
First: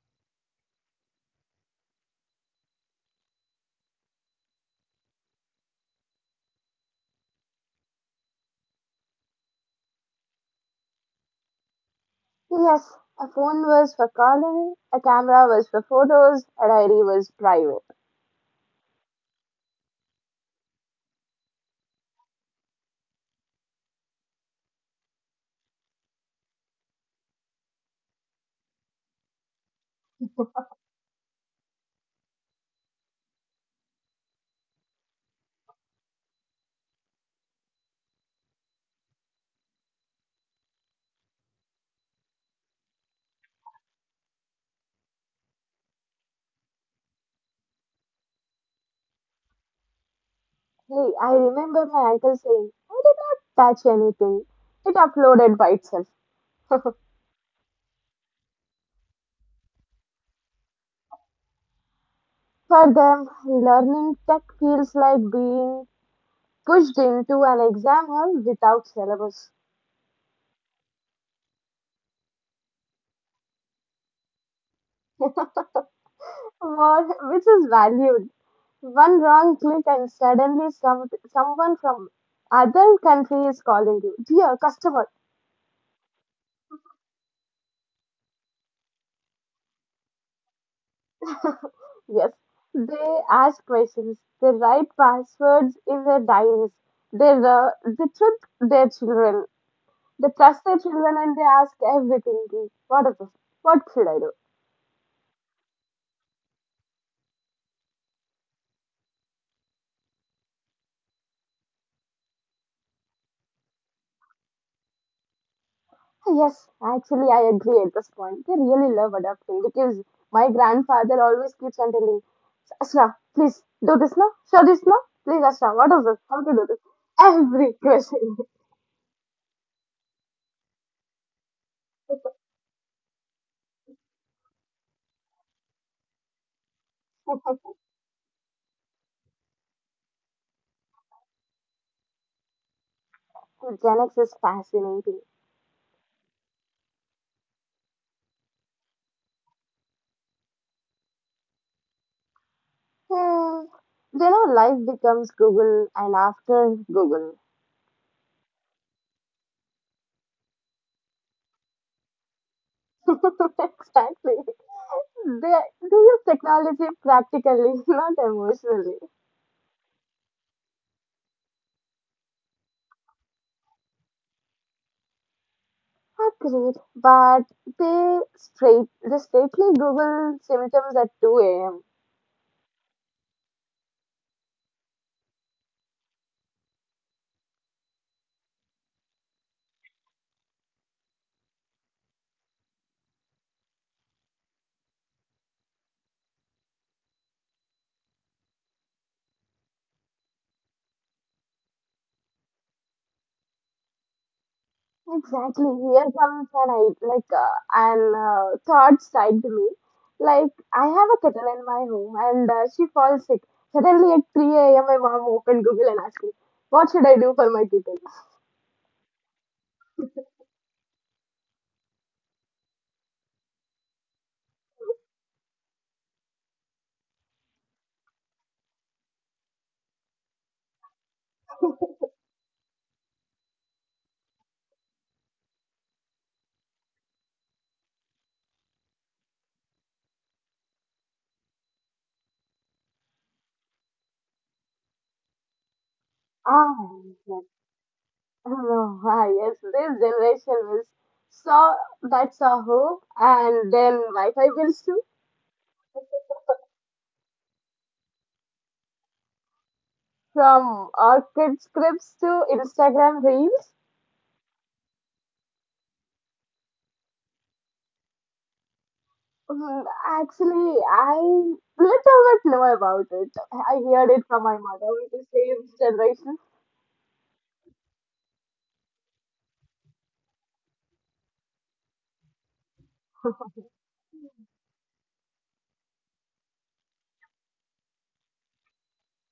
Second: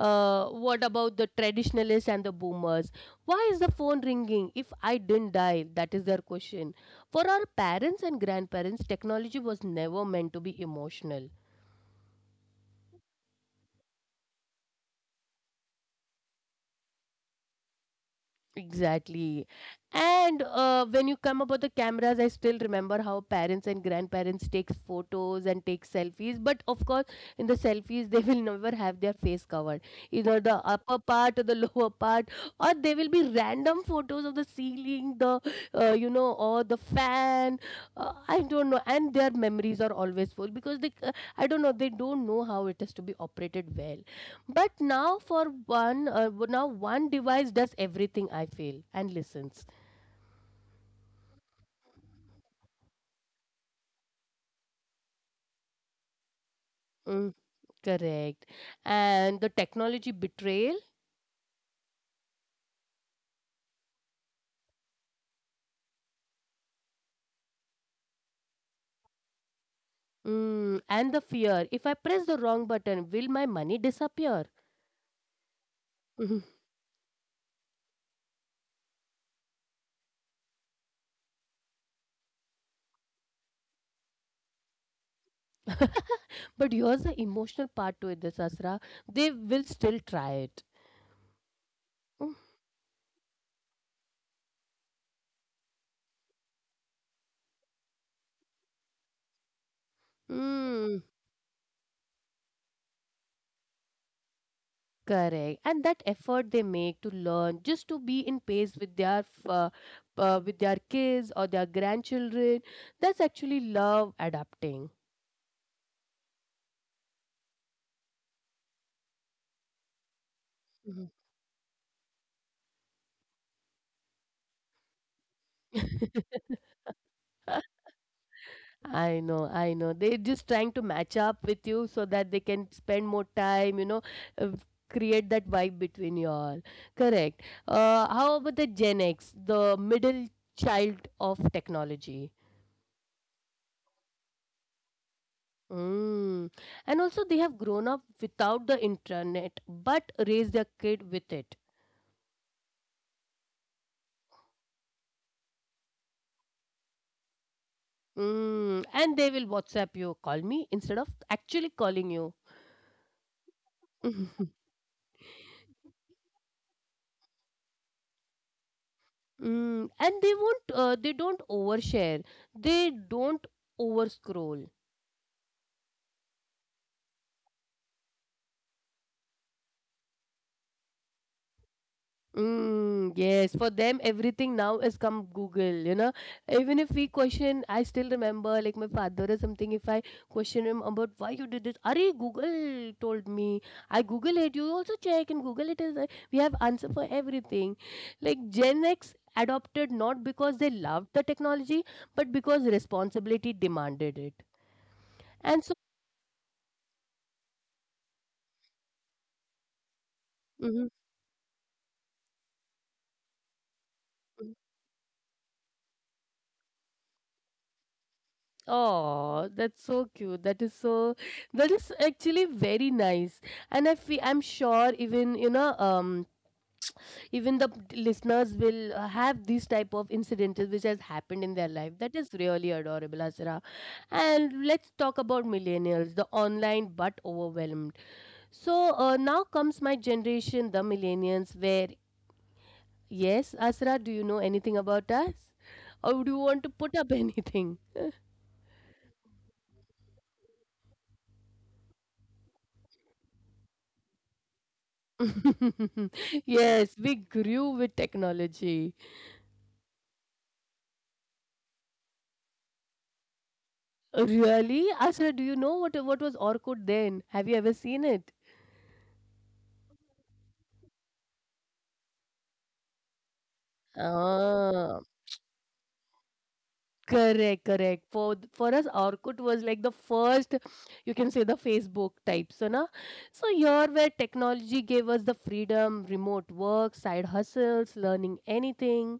[SPEAKER 1] what about the traditionalists and the boomers? Why is the phone ringing if I didn't dial? That is their question. For our parents and grandparents, technology was never meant to be emotional.
[SPEAKER 2] Yes, a phone was for calling, a camera was for photos, a diary was private.
[SPEAKER 1] Exactly. And when you come about the cameras, I still remember how parents and grandparents take photos and take selfies. But of course, in the selfies, *laughs* they will never have their face covered. Either the upper part or the lower part, or they will be random photos of the ceiling, you know, or the fan. I don't know. And their memories are always full because I don't know, they don't know how it is to be operated well. But now for now one device does everything I feel and listens.
[SPEAKER 2] Hey, I remember my uncle saying, I did not touch anything. It uploaded by itself. *laughs*
[SPEAKER 1] Mm, correct. And the technology betrayal
[SPEAKER 2] For them, learning tech feels like being pushed into an exam hall without syllabus.
[SPEAKER 1] mm, and the fear. If I press the wrong button, will my money disappear?
[SPEAKER 2] *laughs*
[SPEAKER 1] Mhm.
[SPEAKER 2] More, which is valued. One wrong click and suddenly some, someone from other country is calling you. Dear customer,
[SPEAKER 1] *laughs* but here's the emotional part to it, this Asra. They will still try it.
[SPEAKER 2] yes, they ask questions. They write passwords in their diaries. They trick their children. They trust their
[SPEAKER 1] Mm,
[SPEAKER 2] children and they ask everything. What is this? What should I do?
[SPEAKER 1] correct. And that effort they make to learn just to be in pace with their with their kids or their grandchildren, that's actually love adapting.
[SPEAKER 2] Yes, actually, I agree at this point. They really love adopting because my
[SPEAKER 1] Mhm.
[SPEAKER 2] grandfather always keeps on telling, Ashra, please do this now, show this now, please, Ashra, what is this? How to do
[SPEAKER 1] *laughs*
[SPEAKER 2] this? Every question. *laughs*
[SPEAKER 1] I know, I know. They're just trying to match up with you so that they can spend more time, you know, uh, create that vibe between you all. Correct. How about the Gen X, the middle child of technology?
[SPEAKER 2] Gen X is fascinating.
[SPEAKER 1] Mm. And also, they have grown up without the internet, but raised their kid with it.
[SPEAKER 2] Hmm. You know, life becomes Google and after Google.
[SPEAKER 1] Mm. And they will WhatsApp you, call me instead of actually calling you.
[SPEAKER 2] *laughs* Exactly.
[SPEAKER 1] *laughs*
[SPEAKER 2] They use technology practically, *laughs* not emotionally.
[SPEAKER 1] Mm. And they won't. They don't overshare. They don't overscroll.
[SPEAKER 2] Agreed, but they straightly Google symptoms at 2 a.m.
[SPEAKER 1] Mm, yes, for them everything now has come Google, you know. Even if we question, I still remember like my father or something, if I question him about why you did this, Ari Google told me. I Google it, you also check and Google it is, we have answer for everything. Like Gen X adopted not because they loved the technology, but because responsibility demanded it.
[SPEAKER 2] Exactly.
[SPEAKER 1] And so
[SPEAKER 2] Here comes an I like an thought side to me. Like I
[SPEAKER 1] Mhm.
[SPEAKER 2] have a kettle in my home, and she falls sick. Suddenly at 3 a.m., my mom opened Google and asked me, "What should I do for my kettle?"
[SPEAKER 1] Oh, that's so cute. That is so, that is actually very nice. And I feel, I'm sure even, you know, even the listeners will have these type of incidences which has happened in their life. That is really adorable, Asra. And let's talk about millennials, the online but overwhelmed. So now comes my generation, the millennials, where, yes, Asra, do you know anything about us? Or do you want to
[SPEAKER 2] Ah,
[SPEAKER 1] put up *laughs*
[SPEAKER 2] yes.
[SPEAKER 1] anything?
[SPEAKER 2] Oh, ah, yes. This generation is so that's a hope, and then Wi-Fi bills too.
[SPEAKER 1] *laughs* Yes, we grew with technology.
[SPEAKER 2] From Orchid scripts to Instagram reels?
[SPEAKER 1] Really? Asra, do you know what was Orkut then? Have you ever seen it?
[SPEAKER 2] Mm, actually, I little bit know about it. I heard it from my mother,
[SPEAKER 1] Ah,
[SPEAKER 2] with the same generation.
[SPEAKER 1] correct, correct. For for us, Orkut was like the first, you can say the Facebook type, so na. So here, where technology gave us the freedom, remote work, side hustles, learning anything.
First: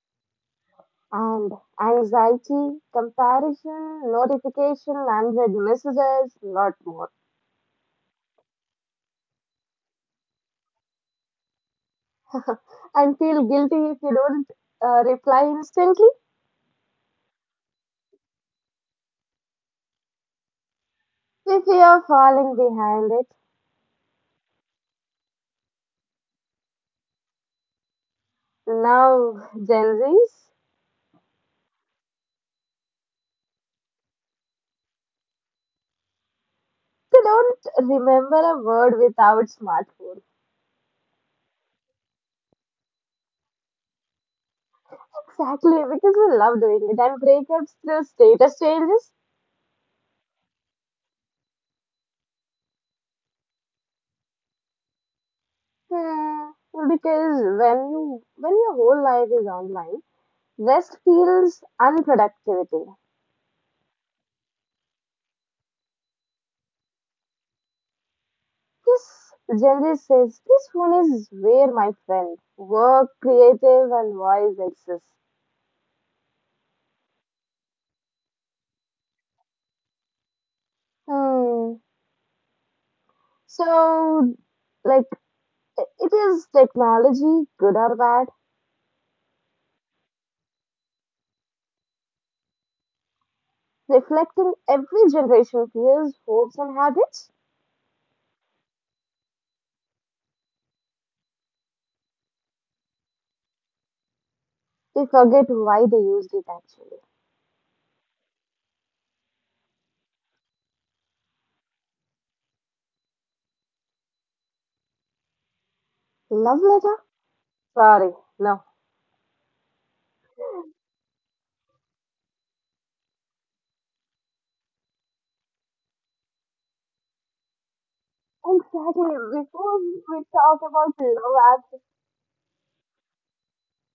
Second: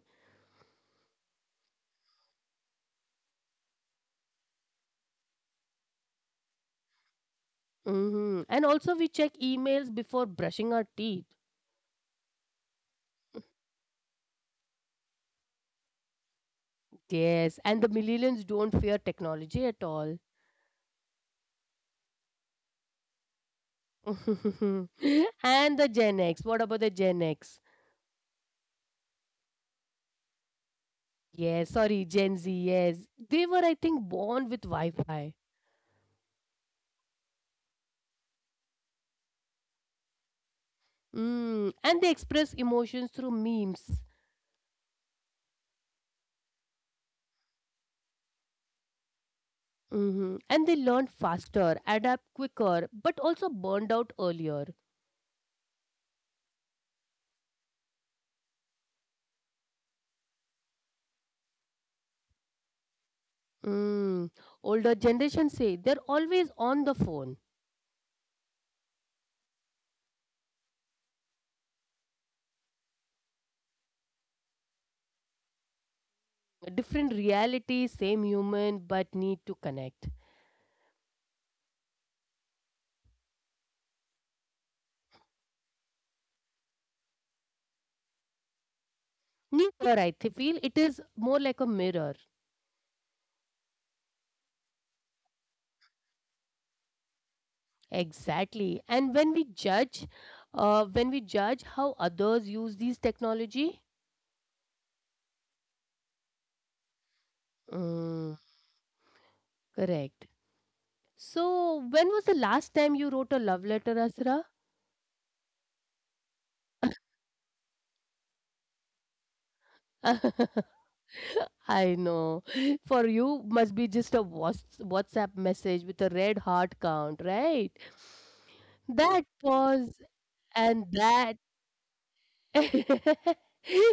[SPEAKER 2] And anxiety, comparison, notification, unread messages, lot more.
[SPEAKER 1] Hmm. And also, we check emails before brushing our teeth.
[SPEAKER 2] *laughs* And feel guilty if you don't reply instantly.
[SPEAKER 1] Yes, and the millennials don't fear technology at all.
[SPEAKER 2] We fear falling behind it.
[SPEAKER 1] *laughs* And the Gen X. What about the Gen X?
[SPEAKER 2] Now, Gen Zs,
[SPEAKER 1] Yes, sorry, Gen Z. Yes, they were, I think, born with Wi-Fi.
[SPEAKER 2] they don't remember a word without smartphone.
[SPEAKER 1] Mm. And they express emotions through memes.
[SPEAKER 2] Exactly, because we love doing it. And breakups, the status changes.
[SPEAKER 1] Hmm. And they learn faster, adapt quicker, but also burned out earlier.
[SPEAKER 2] Hmm. Because when your whole life is online, rest feels unproductivity.
[SPEAKER 1] Mm. Older generation say they're always on the phone.
[SPEAKER 2] This Gen Z says this one is where my friend work, creative, and voice exists.
[SPEAKER 1] Different reality, same human, but need to connect.
[SPEAKER 2] Hmm. So, like, it is technology, good or bad,
[SPEAKER 1] Neither, I feel it is more like a mirror.
[SPEAKER 2] reflecting every generation fears, hopes, and habits.
[SPEAKER 1] Exactly. And when we judge how others use these technology,
[SPEAKER 2] We forget why they used it actually.
[SPEAKER 1] mm, correct. So, when was the last time you wrote a love letter, Asra?
[SPEAKER 2] Love letter? Sorry, no.
[SPEAKER 1] *laughs* I know. *laughs* For you, must be just a WhatsApp message with a red heart count, right? That
[SPEAKER 2] Exactly. Before we
[SPEAKER 1] pause
[SPEAKER 2] talk
[SPEAKER 1] and
[SPEAKER 2] about
[SPEAKER 1] that
[SPEAKER 2] love apps,
[SPEAKER 1] *laughs*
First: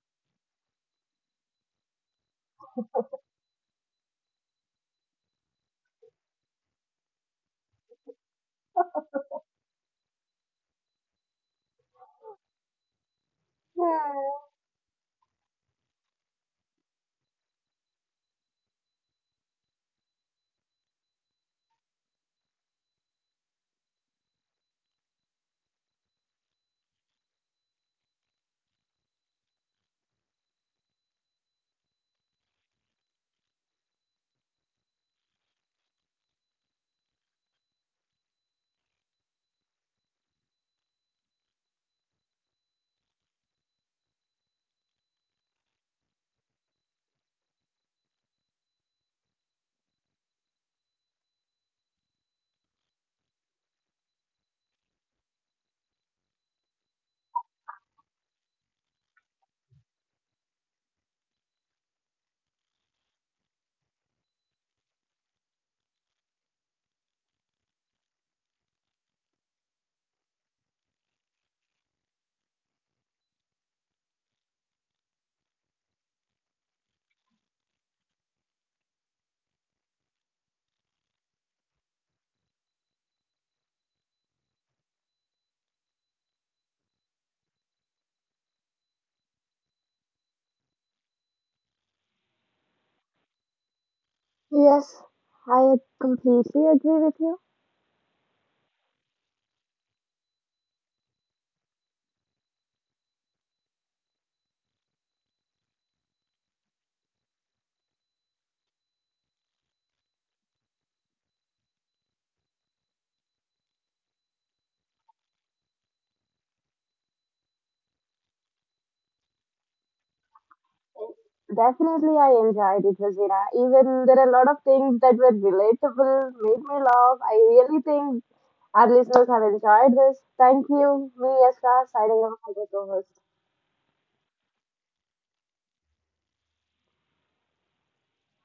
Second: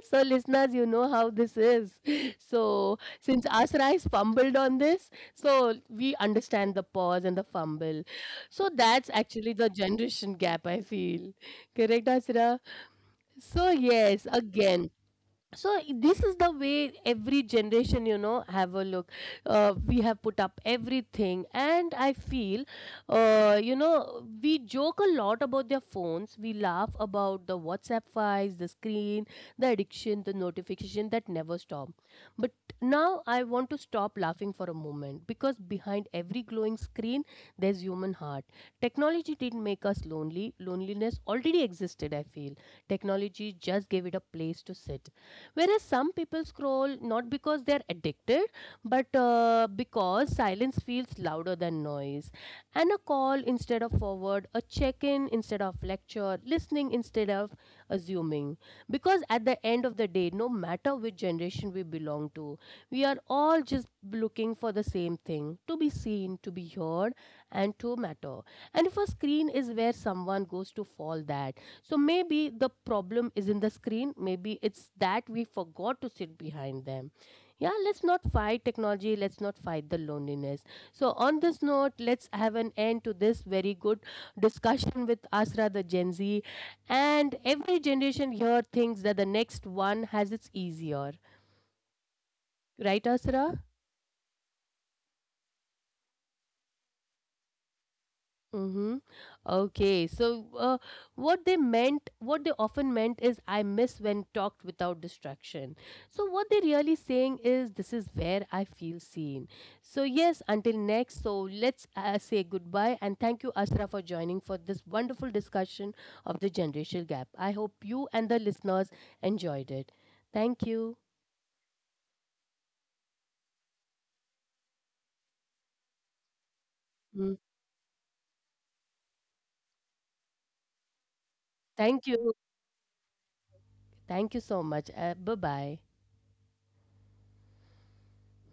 [SPEAKER 1] so, listeners, you know how this is. So, since Asrai fumbled on this, so we understand the pause and the fumble. So, that's actually the generation gap, I feel. Correct, Asra? So, yes,
[SPEAKER 2] hmm,
[SPEAKER 1] again so this is the way every generation, you know, have a look, we have put up everything. And I feel, you know, we joke a lot about their phones. We laugh about the WhatsApp files, the screen, the addiction, the notification that never stop. But now I want to stop laughing for a moment, because behind every glowing screen there's human heart. Technology didn't make us lonely. Loneliness already existed, I feel. Technology just gave it a place to sit. Whereas some people scroll not because they're addicted, but because silence feels louder than noise. And a call instead of forward, a check in instead of lecture, listening instead of assuming. Because at the end of the day, no matter which generation we belong to, we are all just looking for the same thing: to be seen, to be heard, and to matter. And if a screen is where someone goes to fall, that so maybe the problem is in the screen. Maybe it's that we forgot to sit behind them. Yeah, let's not fight technology. Let's not fight the loneliness. So, on this note, let's have an end to this very good discussion with Asra, the Gen Z. And every generation here thinks that the next one has its easier. Right, Asra?
[SPEAKER 2] yes, I completely agree with you.
[SPEAKER 1] Mm-hmm. Okay. So, what they meant, what they often meant is, I miss when talked without distraction. So, what they're really saying is, this is where I feel seen. So, yes, until next. So, let's say goodbye and thank you, Asra, for joining for this wonderful discussion of the generational gap. I hope you and the listeners enjoyed it. Thank you.
[SPEAKER 2] Definitely, I enjoyed it, Rosina. Even there are a lot of things that were relatable, made me laugh.
[SPEAKER 1] Mm.
[SPEAKER 2] I really think our listeners have enjoyed this. Thank you, me, Yashka,
[SPEAKER 1] Thank
[SPEAKER 2] signing
[SPEAKER 1] you.
[SPEAKER 2] off as a co-host.
[SPEAKER 1] Thank you so much. Bye bye.